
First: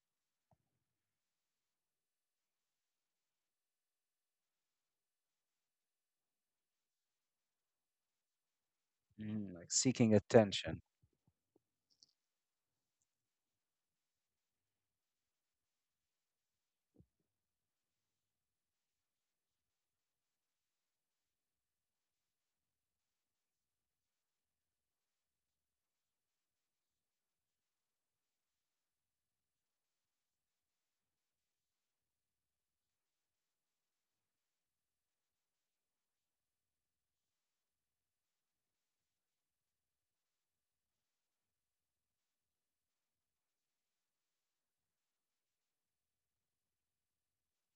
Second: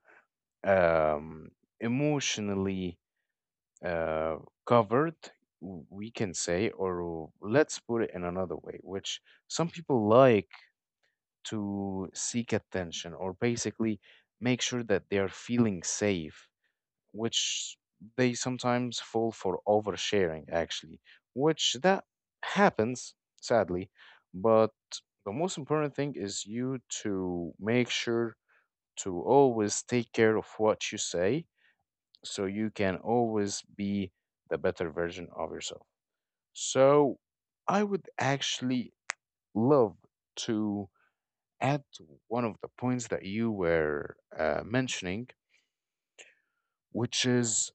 um, emotionally uh, covered, we can say, or let's put it in another way, which
Mm,
some
like,
people
seeking
like
attention.
to seek attention or basically make sure that they are feeling safe which they sometimes fall for oversharing, actually, which that happens, sadly. But the most important thing is you to make sure to always take care of what you say so you can always be the better version of yourself. So I would actually love to add to one of the points that you were mentioning, which is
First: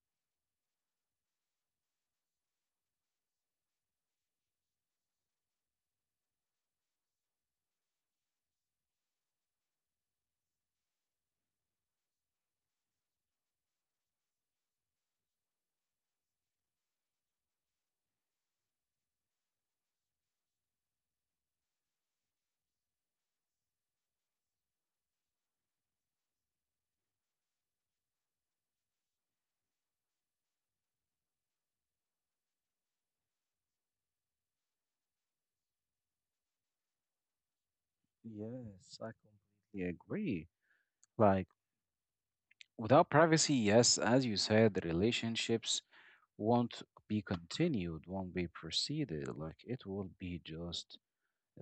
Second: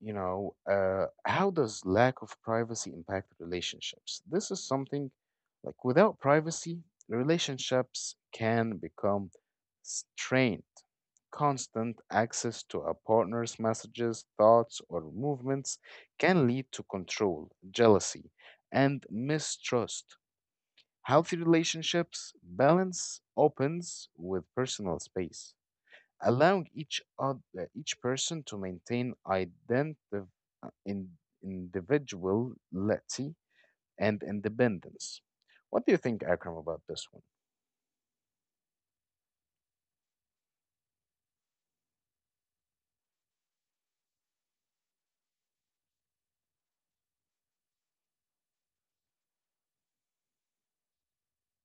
you know, how does lack of privacy impact relationships? This is something like without privacy, relationships can become strained. Constant access to a partner's messages, thoughts, or movements can lead to control, jealousy, and mistrust. Healthy relationships balance opens with personal space allowing each other, each person to maintain identity, in, individuality and independence. What do you think, Akram, about this one?
Yes, I completely agree. Like, without privacy, yes, as you said, the relationships won't be continued, won't be proceeded. Like, it will be just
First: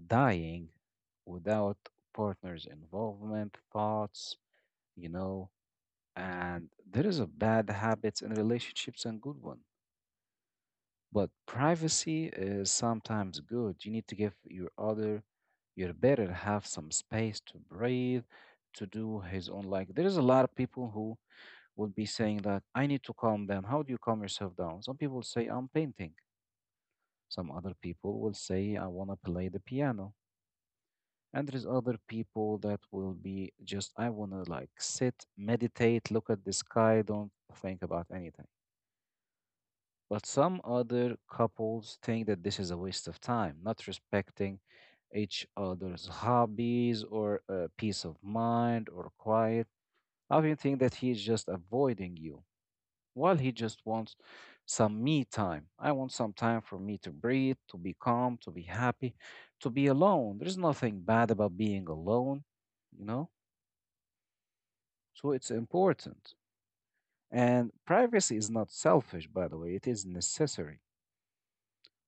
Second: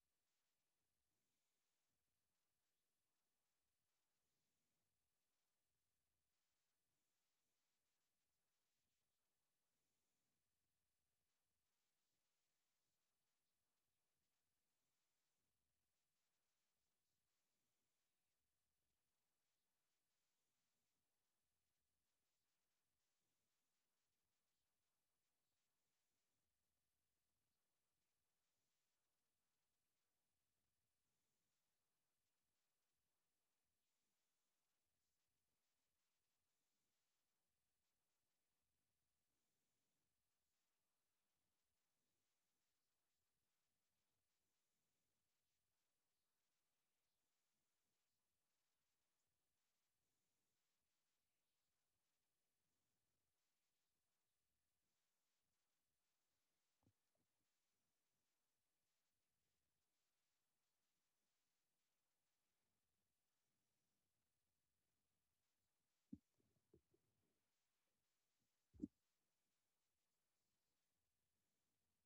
dying without partners' involvement, thoughts, you know. And there is a bad habits in relationships and good one. But privacy is sometimes good. You need to give your other, your better have some space to breathe, to do his own. Like there is a lot of people who would be saying that I need to calm down. How do you calm yourself down? Some people say I'm painting. Some other people will say I want to play the piano. And there's other people that will be just I want to like sit, meditate, look at the sky, don't think about anything. But some other couples think that this is a waste of time, not respecting each other's hobbies or peace of mind or quiet. I often think that he is just avoiding you while he just wants some me time. I want some time for me to breathe, to be calm, to be happy, to be alone. There's nothing bad about being alone, you know? So it's important. And privacy is not selfish, by the way, it is necessary.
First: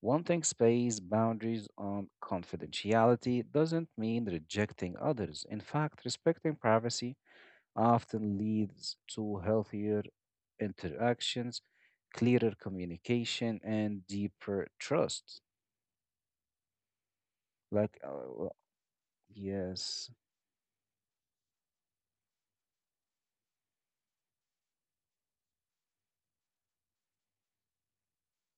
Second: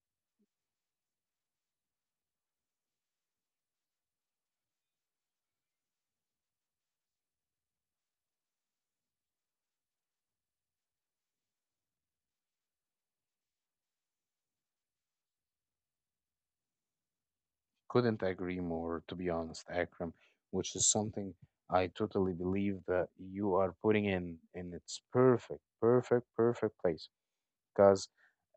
Wanting space boundaries on confidentiality doesn't mean rejecting others. In fact, respecting privacy often leads to healthier interactions, clearer communication, and deeper trust. Like,
Couldn't
well,
agree more, to be honest,
yes,
Akram, which is something I totally believe that you are putting in, and it's perfect, perfect, perfect place. Because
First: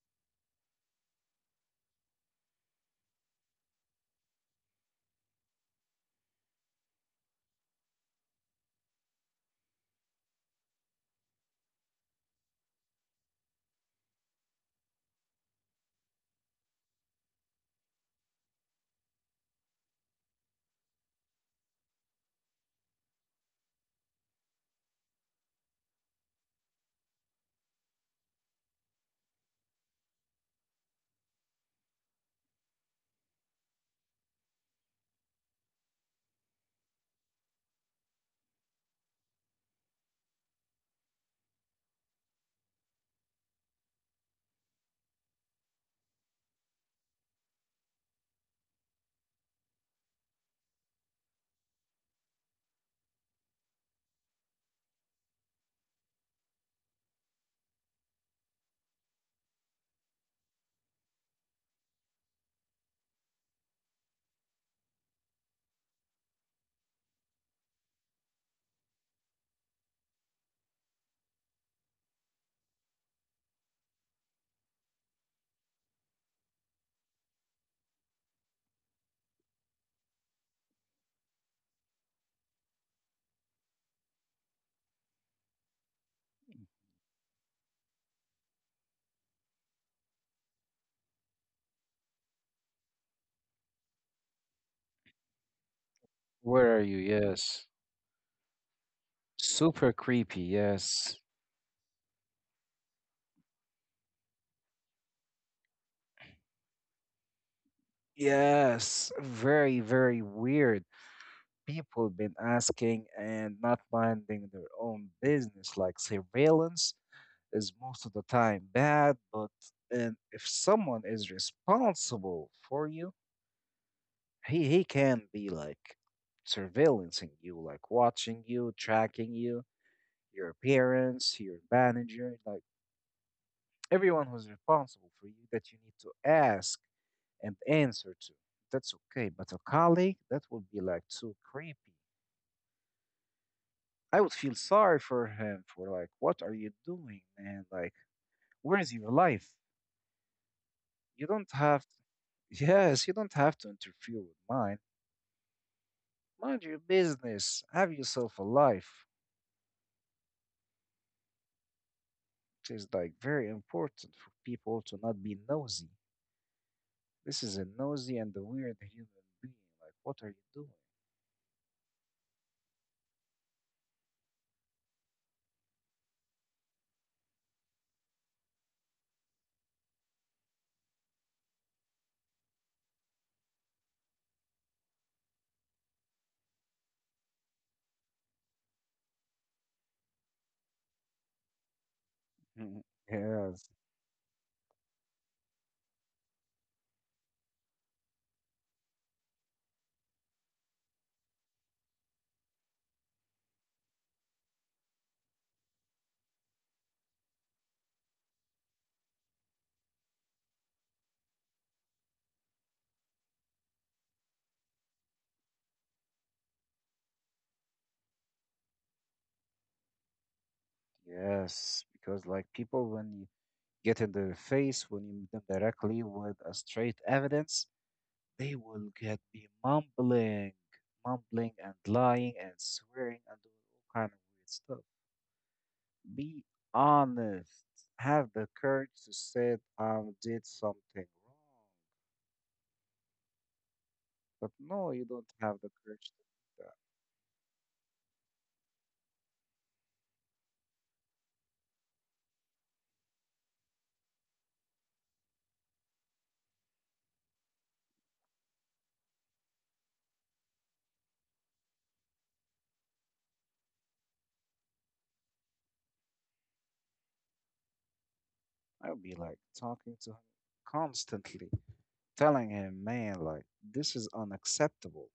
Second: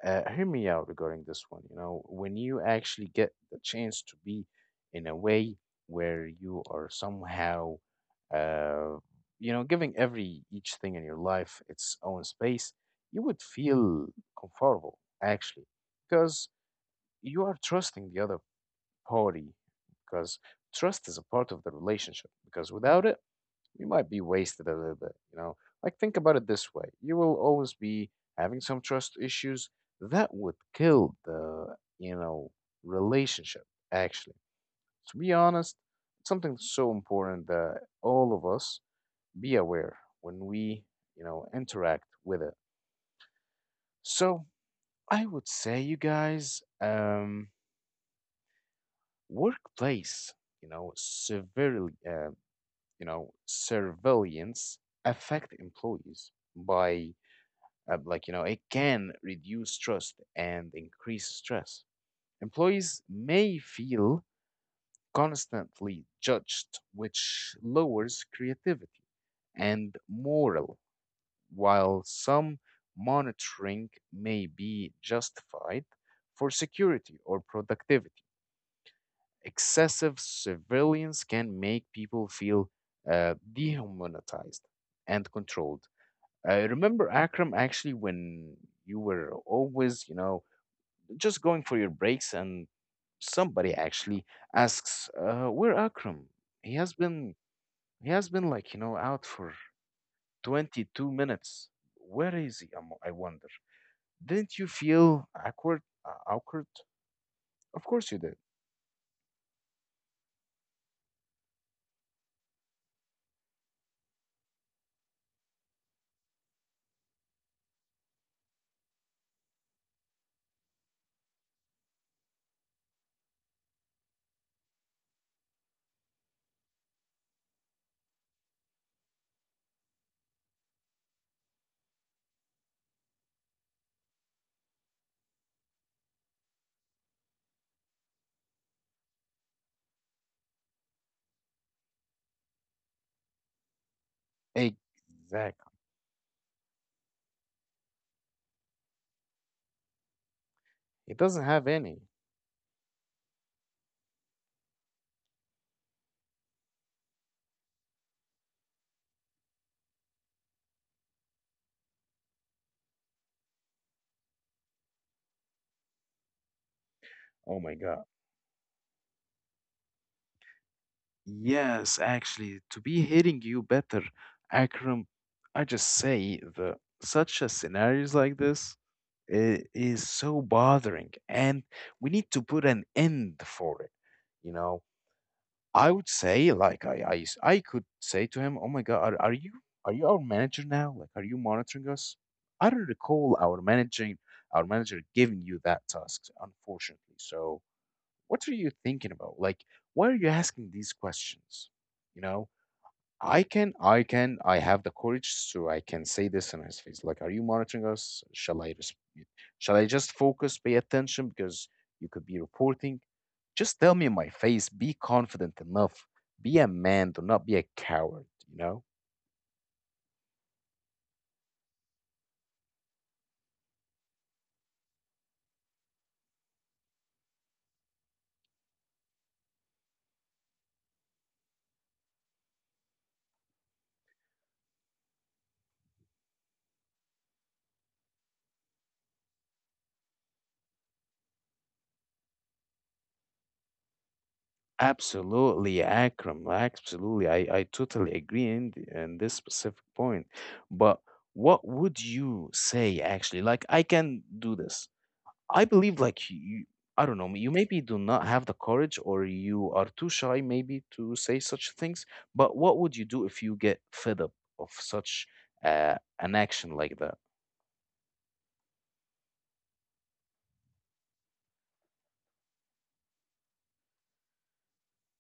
hear me out regarding this one. You know, when you actually get the chance to be in a way where you are somehow, uh, you know, giving every each thing in your life its own space, you would feel comfortable actually, because you are trusting the other party, because trust is a part of the relationship. Because without it, you might be wasted a little bit, you know? Like, think about it this way. You will always be having some trust issues that would kill the, you know, relationship, actually. To be honest, it's something that's so important that all of us be aware when we, you know, interact with it. So I would say, you guys, workplace, you know, severely, you know, surveillance affect employees by like you know it can reduce trust and increase stress, employees may feel constantly judged which lowers creativity and morale, while some monitoring may be justified for security or productivity, excessive surveillance can make people feel dehumanized and controlled. I remember Akram actually when you were always, you know, just going for your breaks and somebody actually asks, "Where Akram? He
where are
has
you?
been
Yes,
he has been like you know out for
super creepy.
22
Yes,
minutes. Where is he? I wonder. Didn't you feel awkward? Awkward? Of course you did.
yes, very, very weird. People been asking and not minding their own business. Like surveillance is most of the time bad, but and if someone is responsible for you, he can be like surveillancing you, like watching you, tracking you, your appearance, your manager, like everyone who's responsible for you that you need to ask and answer to. That's okay, but a colleague that would be like too creepy. I would feel sorry for him
Exactly.
for like, what are you doing, man? Like, where is your life?
He
You
doesn't
don't
have
have *laughs* to,
any.
yes, you don't have to interfere with mine. Mind your business. Have yourself a life. It is like very important for people to not be nosy. This is
Oh
a
my god.
nosy and a weird human being. Like, what are you doing?
Yes, actually, to be hitting you better, Akram. I just say the such a scenarios like this. It is so bothering, and we need to put an end for it. You know, I would say, like, I could say to him, "Oh my God, are you our manager now? Like, are you monitoring us?" I don't
*laughs*
recall
Yes,
our manager giving you that task, unfortunately. So, what are you thinking about? Like, why are you asking these questions? You know, I have the courage, so I can say this in his face. Like, are you monitoring us? Shall I just focus, pay attention because you could be reporting? Just tell me in my face. Be confident enough. Be a man. Do not be a coward. You know.
yes, because like people when you get in their face, when you meet them directly with a straight evidence, they will get me mumbling, mumbling and lying and swearing and doing all kind of weird stuff. Be honest. Have the courage to say I did something wrong. But no, you don't have the
Absolutely,
courage
Akram.
to do
Absolutely, I totally agree in in this specific point. But what would you say actually? Like, I can do this. I believe like you, I don't know, you maybe do not have the courage or you are too shy maybe to say such things, but what would you do if you get fed up of such an action like that?
that. I'll be like talking to him constantly, telling him, man, like this is unacceptable.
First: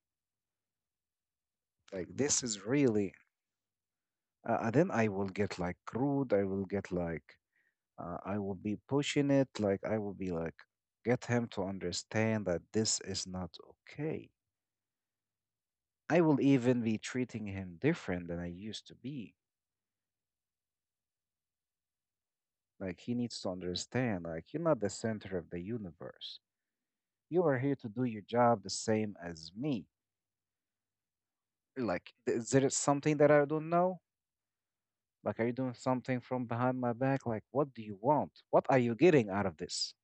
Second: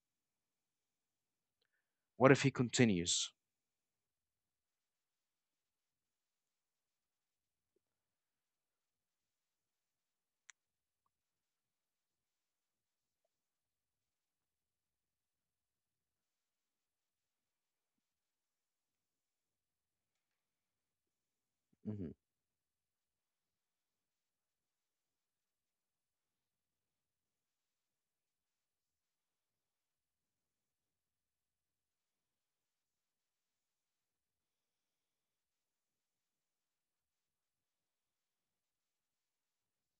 Like
What if
this
he
is really.
continues?
And then I will get like rude. I will get like I will be pushing it. Like, I will be like, get him to understand that this is not okay. I will even be treating him different than I used to be.
Mhm,
Like, he needs to understand, like, you're not the center of the universe. You are here to do your job the same as me. Like, is there something that I don't know? Like, are you doing something from behind my back? Like, what do you want? What are you getting out of this?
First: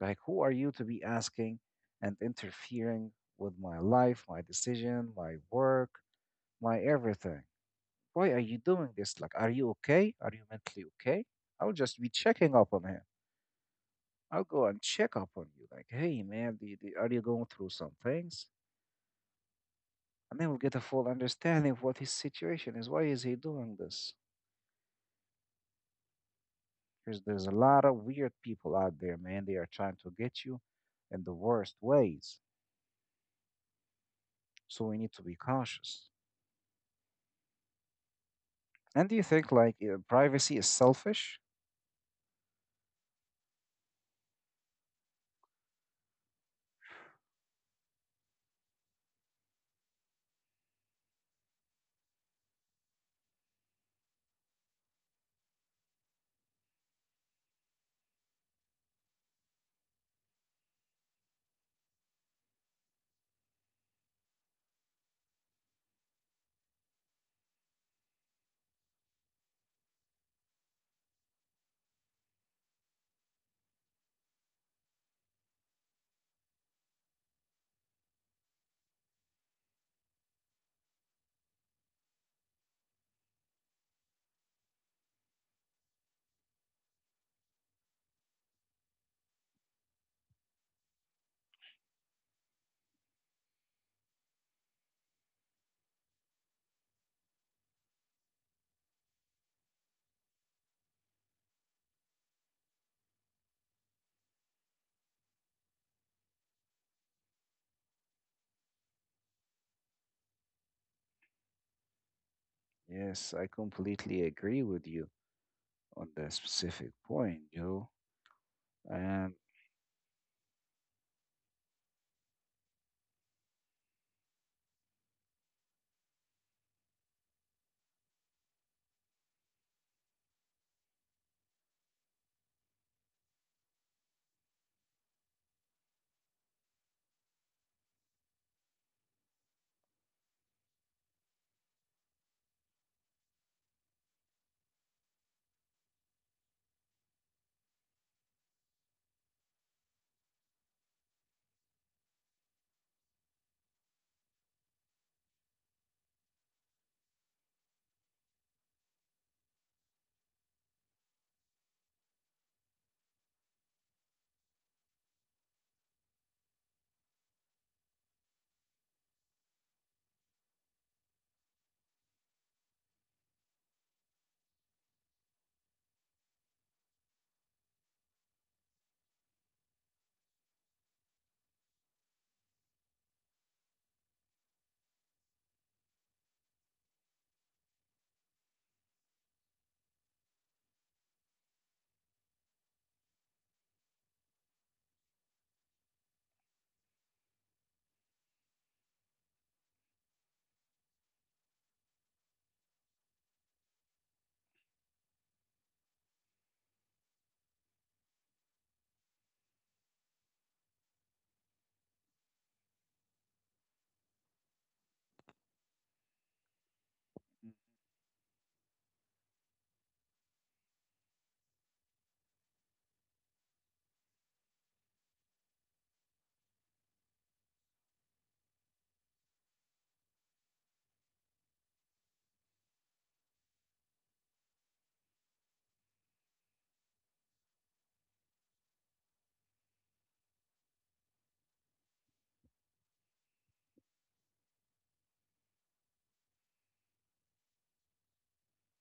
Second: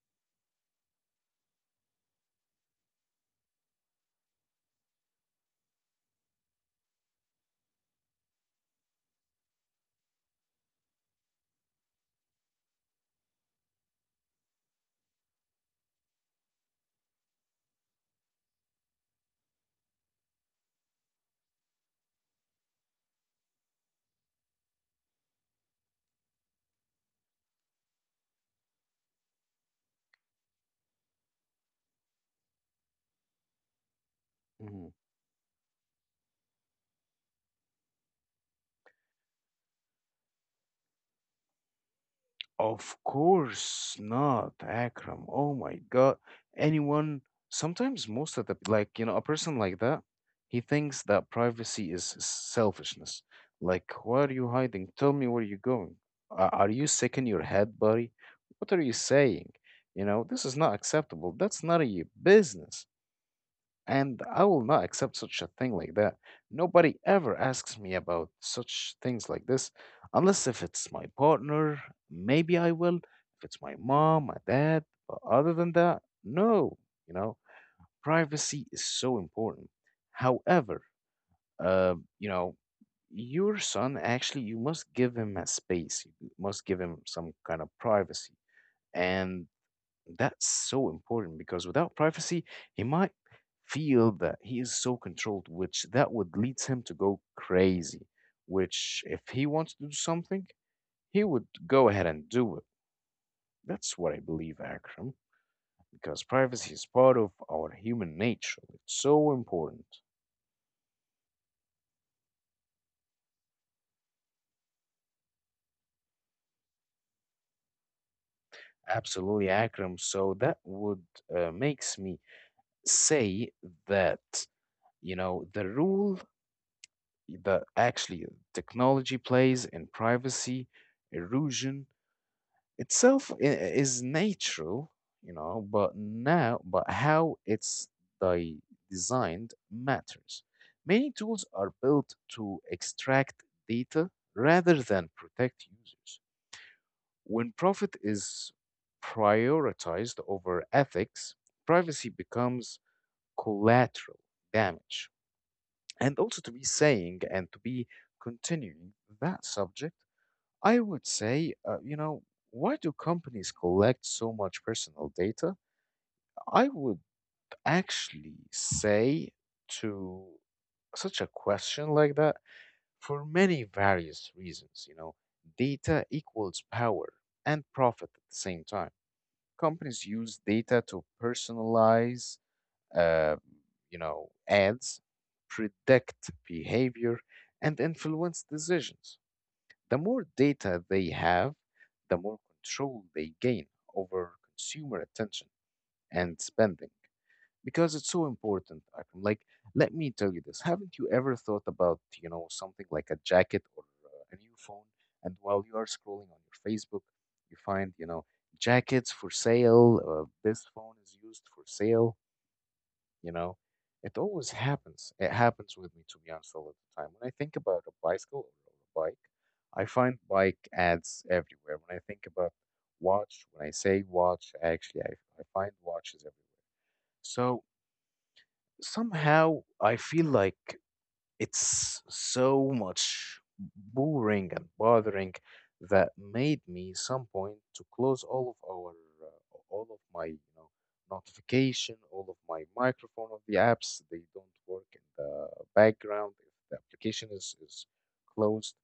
Like, who are you to be asking and interfering with my life, my decision, my work, my everything? Why are you doing this? Like, are you okay? Are you mentally okay? I'll just be checking up on him. I'll go and check up on you. Like, hey, man, do- are you going through some things? And then we'll get a full understanding of what his situation is. Why is he doing this? Because there's a lot of weird people out there, man. They are trying to get you in the worst ways. So
mhm.
we need to be cautious. And do you think like privacy is selfish?
Of course not, Akram. Oh my God. Anyone, sometimes most of the, like, you know, a person like that, he thinks that privacy is selfishness. Like, why are you hiding? Tell me where you're going. Are you sick in your head, buddy? What are you saying? You know, this is not acceptable. That's not your business. And I will not accept such a thing like that. Nobody ever asks me about such things like this, unless if it's my partner, maybe I will. If it's my mom, my dad, but other than that, no. You know, privacy is so important. However, uh, you know, your son actually, you must give him a space. You must give him some kind of privacy, and that's so important because without privacy, he might feel that he is so controlled, which that would lead him to go crazy. Which, if he wants to do something, he would go ahead and do it. That's what I believe, Akram, because privacy is part of our human nature. It's so important.
Yes, I completely agree with you on that specific point, Joe. And
Absolutely, Akram. So that would makes me say that you know the rule that actually technology plays in privacy erosion itself is natural, you know, but now, but how it's di- designed matters. Many tools are built to extract data rather than protect users. When profit is prioritized over ethics, privacy becomes collateral damage, and also to be saying and to be continuing that subject, I would say, you know, why do companies collect so much personal data? I would actually say to such a question like that for many various reasons, you know, data equals power and profit at the same time. Companies use data to personalize uh, you know, ads, predict behavior, and influence decisions. The more data they have, the more control they gain over consumer attention and spending. Because it's so important, Akram. Like, let me tell you this. Haven't you ever thought about, you know, something like a jacket or a new phone? And while you are scrolling on your Facebook, you find, you know, jackets for sale. This phone is used for sale. You know, it always happens. It happens with me, to be honest, all of the time. When I think about a bicycle or a bike, I find bike ads everywhere. When I think about watch, when I say watch, actually, I find watches everywhere. So somehow I feel like it's so much boring and bothering that made me some point to close all of our all of my you know notification, all of my microphone of the apps. They don't work in the background if the application is closed.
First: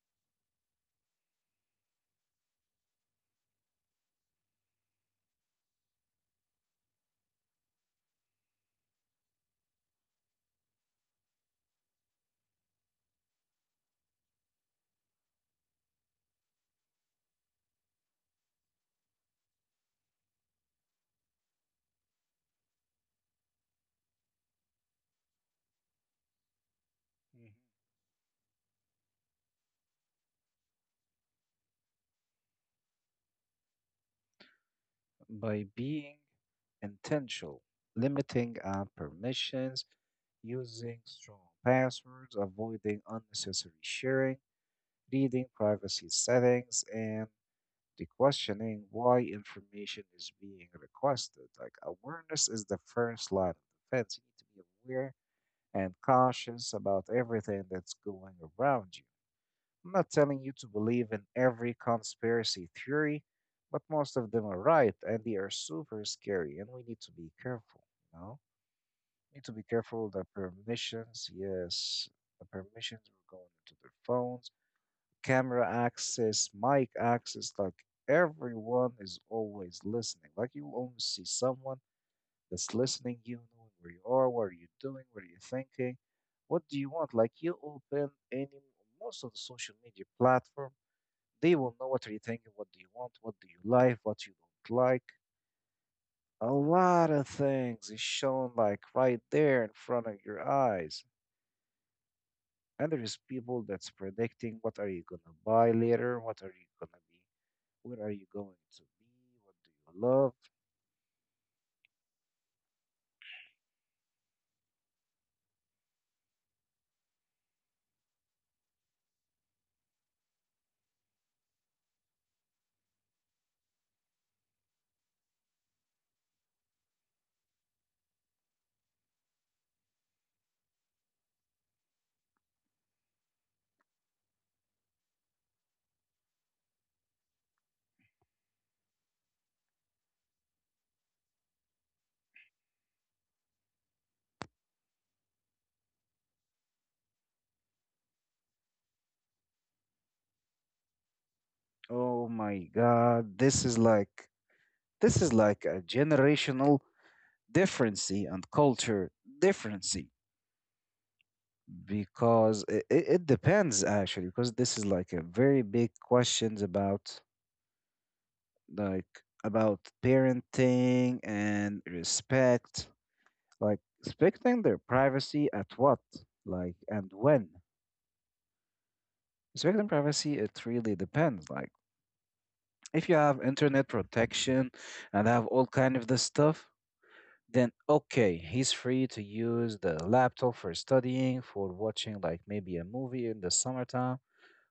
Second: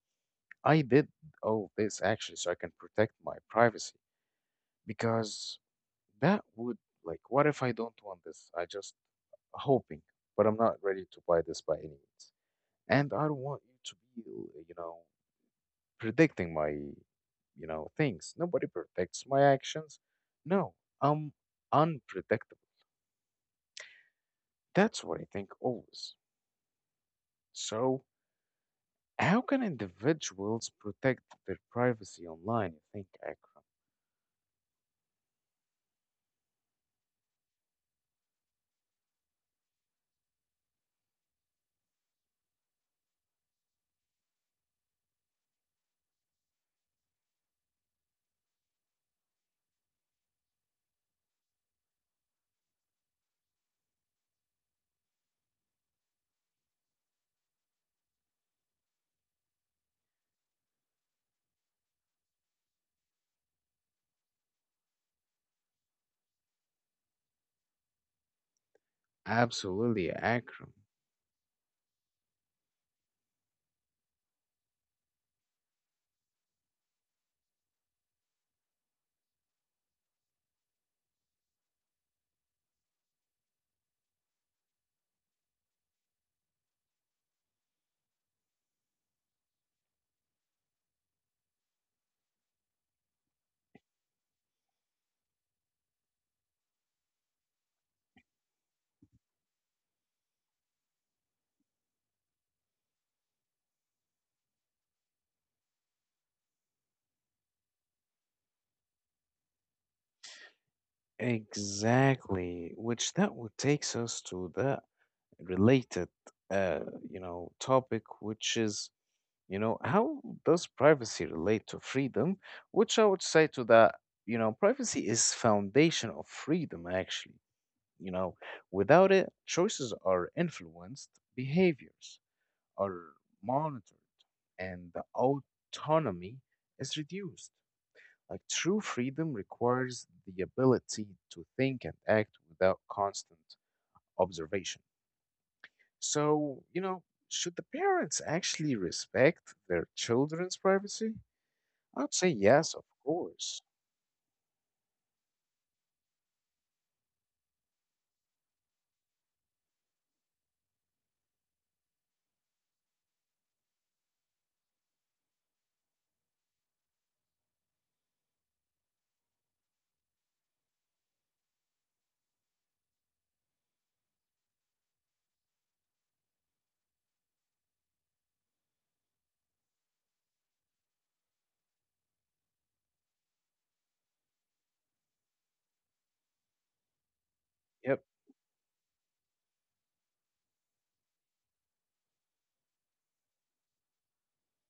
I did all this actually so I can protect my privacy because that would, like, what if I don't want this? I just hoping, but I'm not ready to buy this by any means and I don't want you to be, you know, predicting my, things. Nobody predicts my actions. No, I'm unpredictable. That's what I think always.
Mhm.
So, how can individuals protect their privacy online? You think, Akram?
by being intentional, limiting our permissions, using strong passwords, avoiding unnecessary sharing, reading privacy settings, and the questioning why information is being requested. Like awareness is the first line of defense. You need to be aware and cautious about everything that's going around you. I'm not telling you to believe in every conspiracy theory, but most of them are right and they are super scary and we need to be careful, you know? Need to be careful
Absolutely,
the
Akram.
permissions, yes, the permissions are going into their phones, camera access, mic access, like everyone is always listening. Like you always see someone that's listening you, knowing where you are, what are you doing, what are you thinking, what do you want? Like you open any most of the social media platform, they will know what are you thinking, what do you want, what do you like, what you don't like. A lot of things is shown like right there in front of your eyes. And there is people that's predicting what are you gonna buy later, what are you gonna be, where are you going to be, what do you love.
Exactly, which that would takes us to the related, uh, you know, topic, which is, you know, how does privacy relate to freedom? Which I would say to that, you know, privacy is foundation of freedom actually, you know. Without it, choices are influenced, behaviors are monitored, and the autonomy is reduced. Like, true freedom requires the ability to think and act without constant observation. So, you know, should the parents actually respect their children's privacy? I'd say
Oh my
yes, of
God,
course.
this is like a generational differency and culture differency because it depends actually because this is like a very big questions about like about parenting and respect like respecting their privacy at what like and when respecting privacy it really depends like if you have internet protection and have all kind of this stuff then
Yep.
okay, he's free to use the laptop for studying, for watching like maybe a movie in the summertime,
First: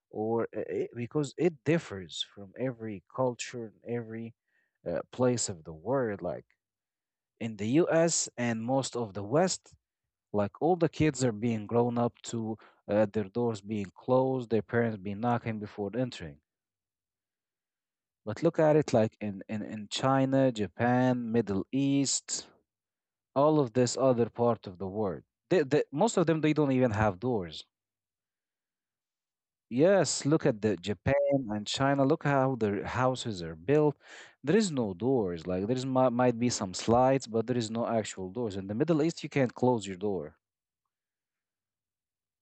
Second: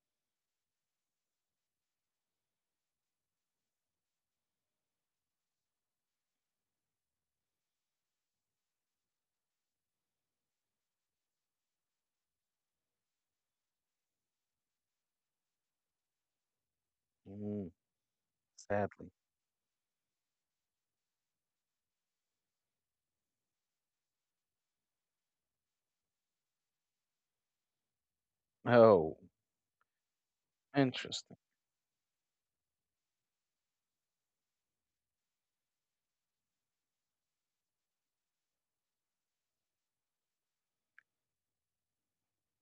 or because it differs from every culture, every place of the world. Like in the US and most of the West, like all the kids are being grown up to their doors being closed, their parents being knocking before entering.
Mm,
But look at it
sadly.
like in China, Japan, Middle East, all of this other part of the world. Most of them they don't even have doors.
Oh,
Yes, look at the Japan
interesting.
and China. Look how their houses are built. There is no doors. Like there is might be some slides, but there is no actual doors. In the Middle East, you can't close your door.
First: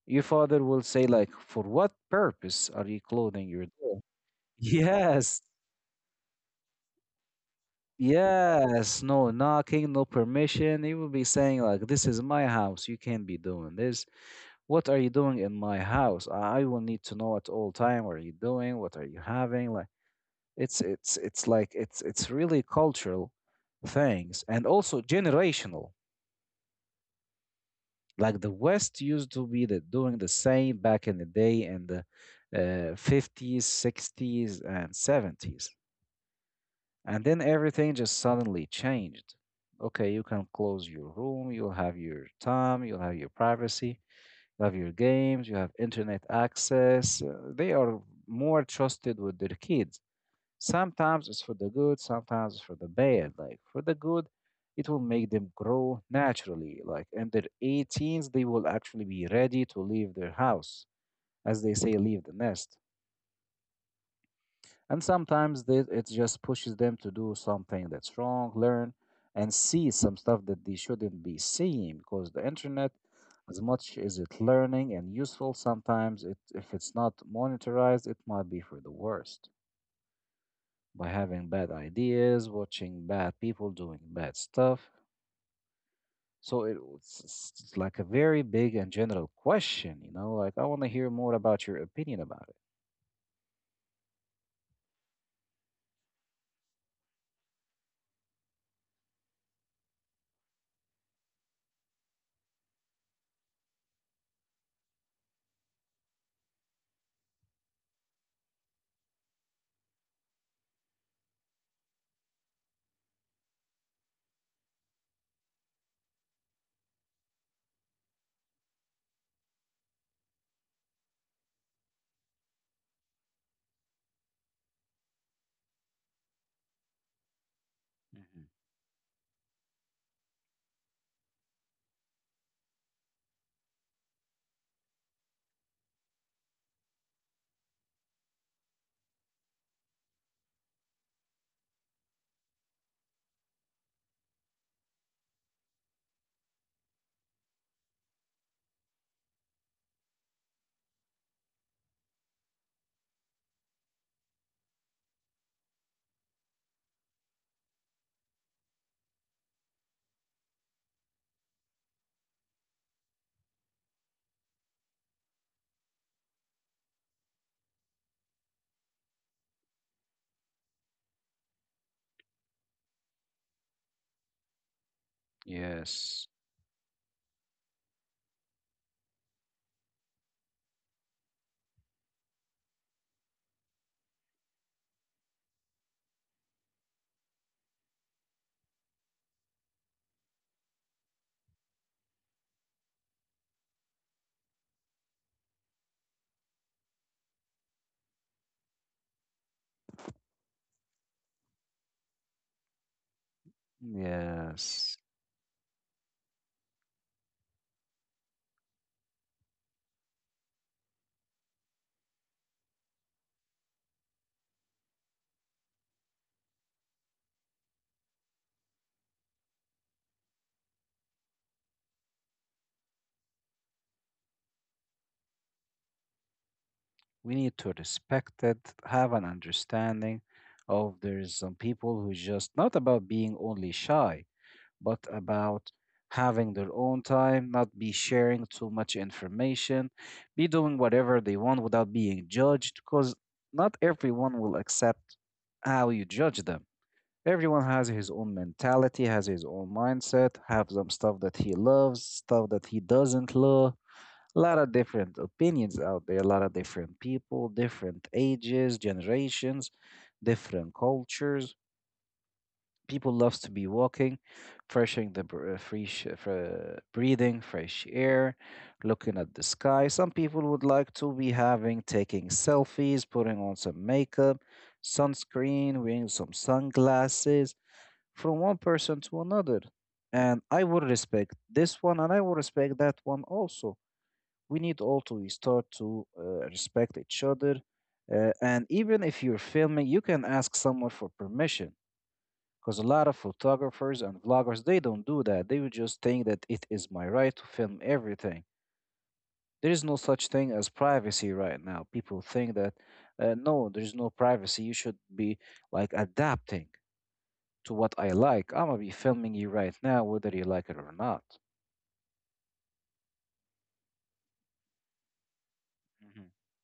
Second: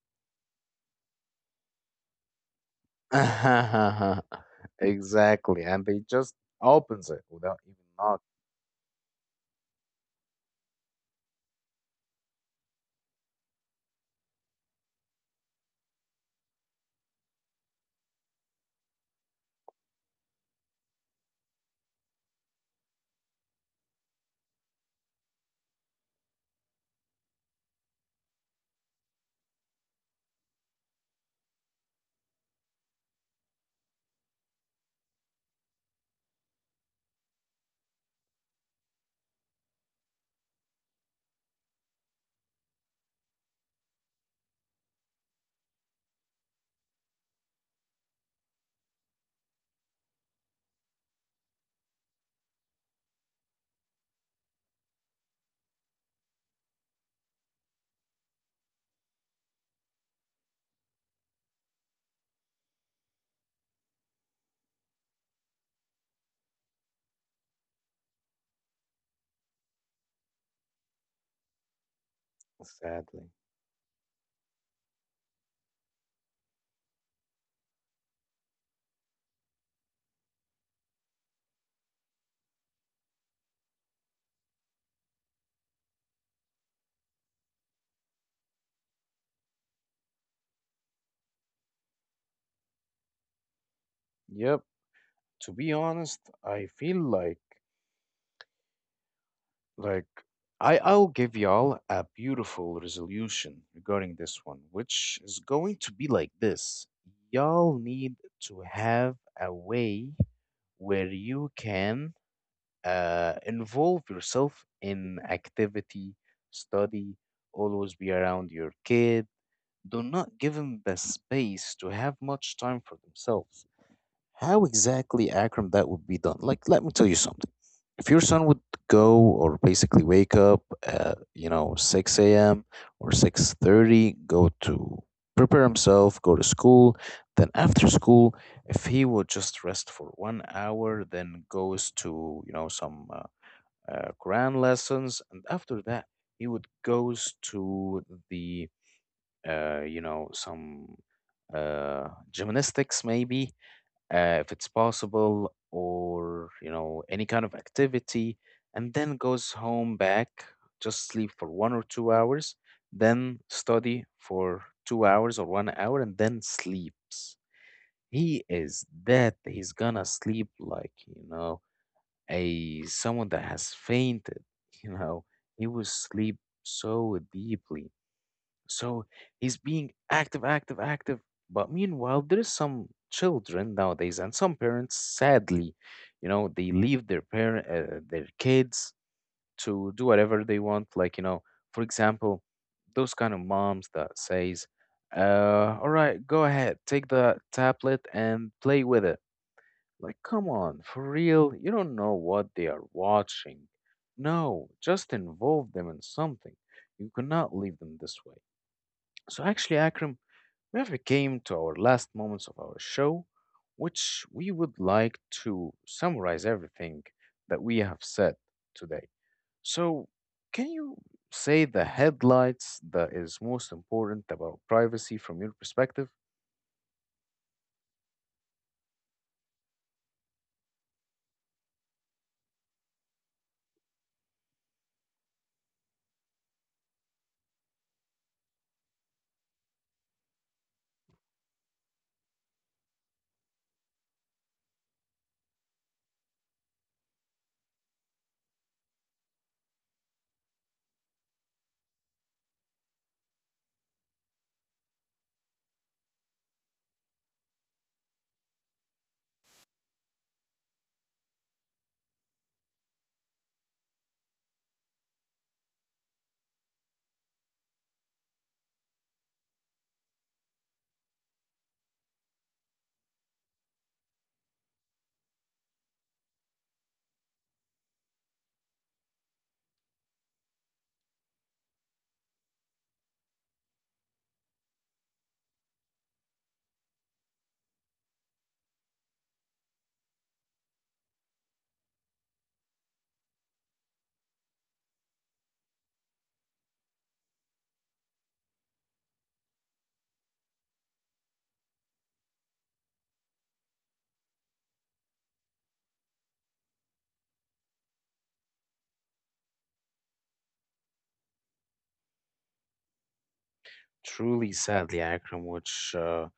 Your father will say like, "For what purpose are you closing your door?"
*laughs*
Yes,
Exactly. And they just opens it without even knocking.
yes. No knocking, no permission. He will be saying like, "This is my house. You can't be doing this." What are you doing in my house? I will need to know at all time what are you doing, what are you having? Like it's really cultural things and also generational. Like the West used to be doing the same back in the day in the 50s, 60s, and 70s. And then everything just suddenly changed. Okay, you can close your room, you'll have your time, you'll have your privacy. You have your games, you have internet access. They are more trusted with their kids. Sometimes it's for the good, sometimes it's for the bad. Like for the good, it will make them grow naturally. Like in their 18s, they will actually be ready to leave their house, as they say, leave the nest. And sometimes it just pushes them to do something that's wrong, learn, and see some stuff that they shouldn't be seeing because the internet,
Sadly.
as much as it's learning and useful, sometimes it, if it's not monetized, it might be for the worst by having bad ideas, watching bad people doing bad stuff. So it's like a very big and general question, like I want to hear more about your opinion about
Yep. To be honest, I feel like, like I I'll give y'all a beautiful resolution regarding this one, which is going to be like this. Y'all need to have a way where you can involve yourself in activity, study, always be around your kid. Do not give them the space to have much time for themselves. How exactly, Akram, that would be done? Like, let me tell you something.
it.
If your
Mhm.
son would go, or basically wake up at, you know, 6 a.m. or 6:30, go to prepare himself, go to school, then after school, if he would just rest for one hour, then goes to, you know, some Quran lessons, and after that he would goes to the, you know, some gymnastics maybe, if it's possible, or you know any kind of activity, and then goes home back, just sleep for one or two hours, then study for two hours or one hour, and then sleeps. He is that he's gonna sleep like, you know, a someone that has fainted, you know, he was
Yes.
sleep so deeply. So he's being active, active, active, but meanwhile there is some children nowadays and some parents, sadly, you know, they leave their parent, their kids to do whatever they want, like, you know, for example, those kind of moms that says, all right, go ahead, take the tablet and play with it. Like, come on, for real, you don't know what they are watching. No,
Yes.
just involve them in something. You cannot leave them this way. So actually, Akram, we have came to our last moments of our show, which we would like to summarize everything that we have said today. So, can you say the headlights that is most important about privacy from your perspective?
We need to respect it, have an understanding of there's some people who just not about being only shy, but about having their own time, not be sharing too much information, be doing whatever they want without being judged, because not everyone will accept how you judge them. Everyone has his own mentality, has his own mindset, have some stuff that he loves, stuff that he doesn't love, a lot of different opinions out there, a lot of different people, different ages, generations, different cultures. People loves to be walking, freshening the br- fresh, fre- breathing fresh air, looking at the sky. Some people would like to be having taking selfies, putting on some makeup, sunscreen, wearing some sunglasses from one person to another. And I would respect this one and I would respect that one also. We need all to start to respect each other. And even if you're filming, you can ask someone for permission because a lot of photographers and vloggers they don't do that. They would just think that it is my right to film everything. There is no such thing as privacy right now. People think that no, there is no privacy. You should be like adapting to what I like. I'm gonna be filming you right now, whether you like it or not.
Truly, sadly, Akram, which,
Mhm.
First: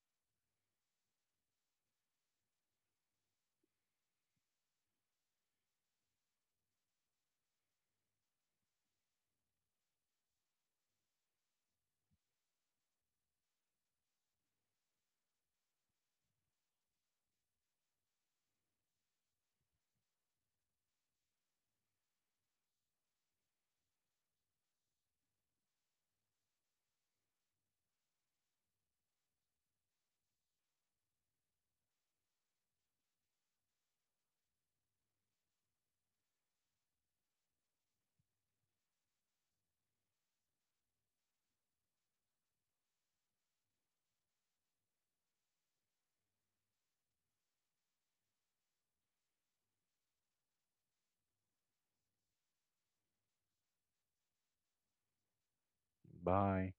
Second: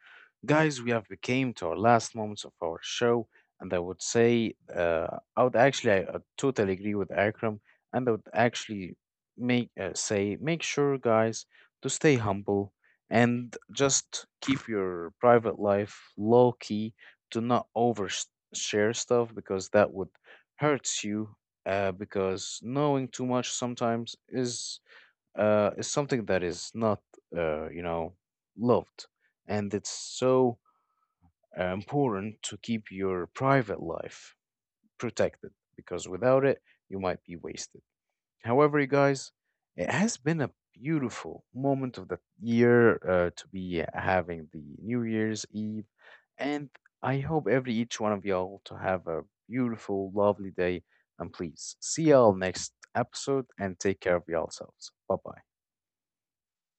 guys, we have became to our last moments of our show, and I would say, I would actually, I totally agree with Akram, and I would actually make sure, guys, to stay humble and just keep your private life low key. Do not over share stuff because that would hurts you. Because knowing too much sometimes is, is something that is not, you know, loved. And it's so important to keep your private life protected, because without it, you might be wasted. However, you guys, it has been a beautiful moment of the year, to be having the New Year's Eve. And I hope every each one of y'all to have a beautiful, lovely day. And please see y'all next episode and take care of yourselves. Bye bye.
Bye.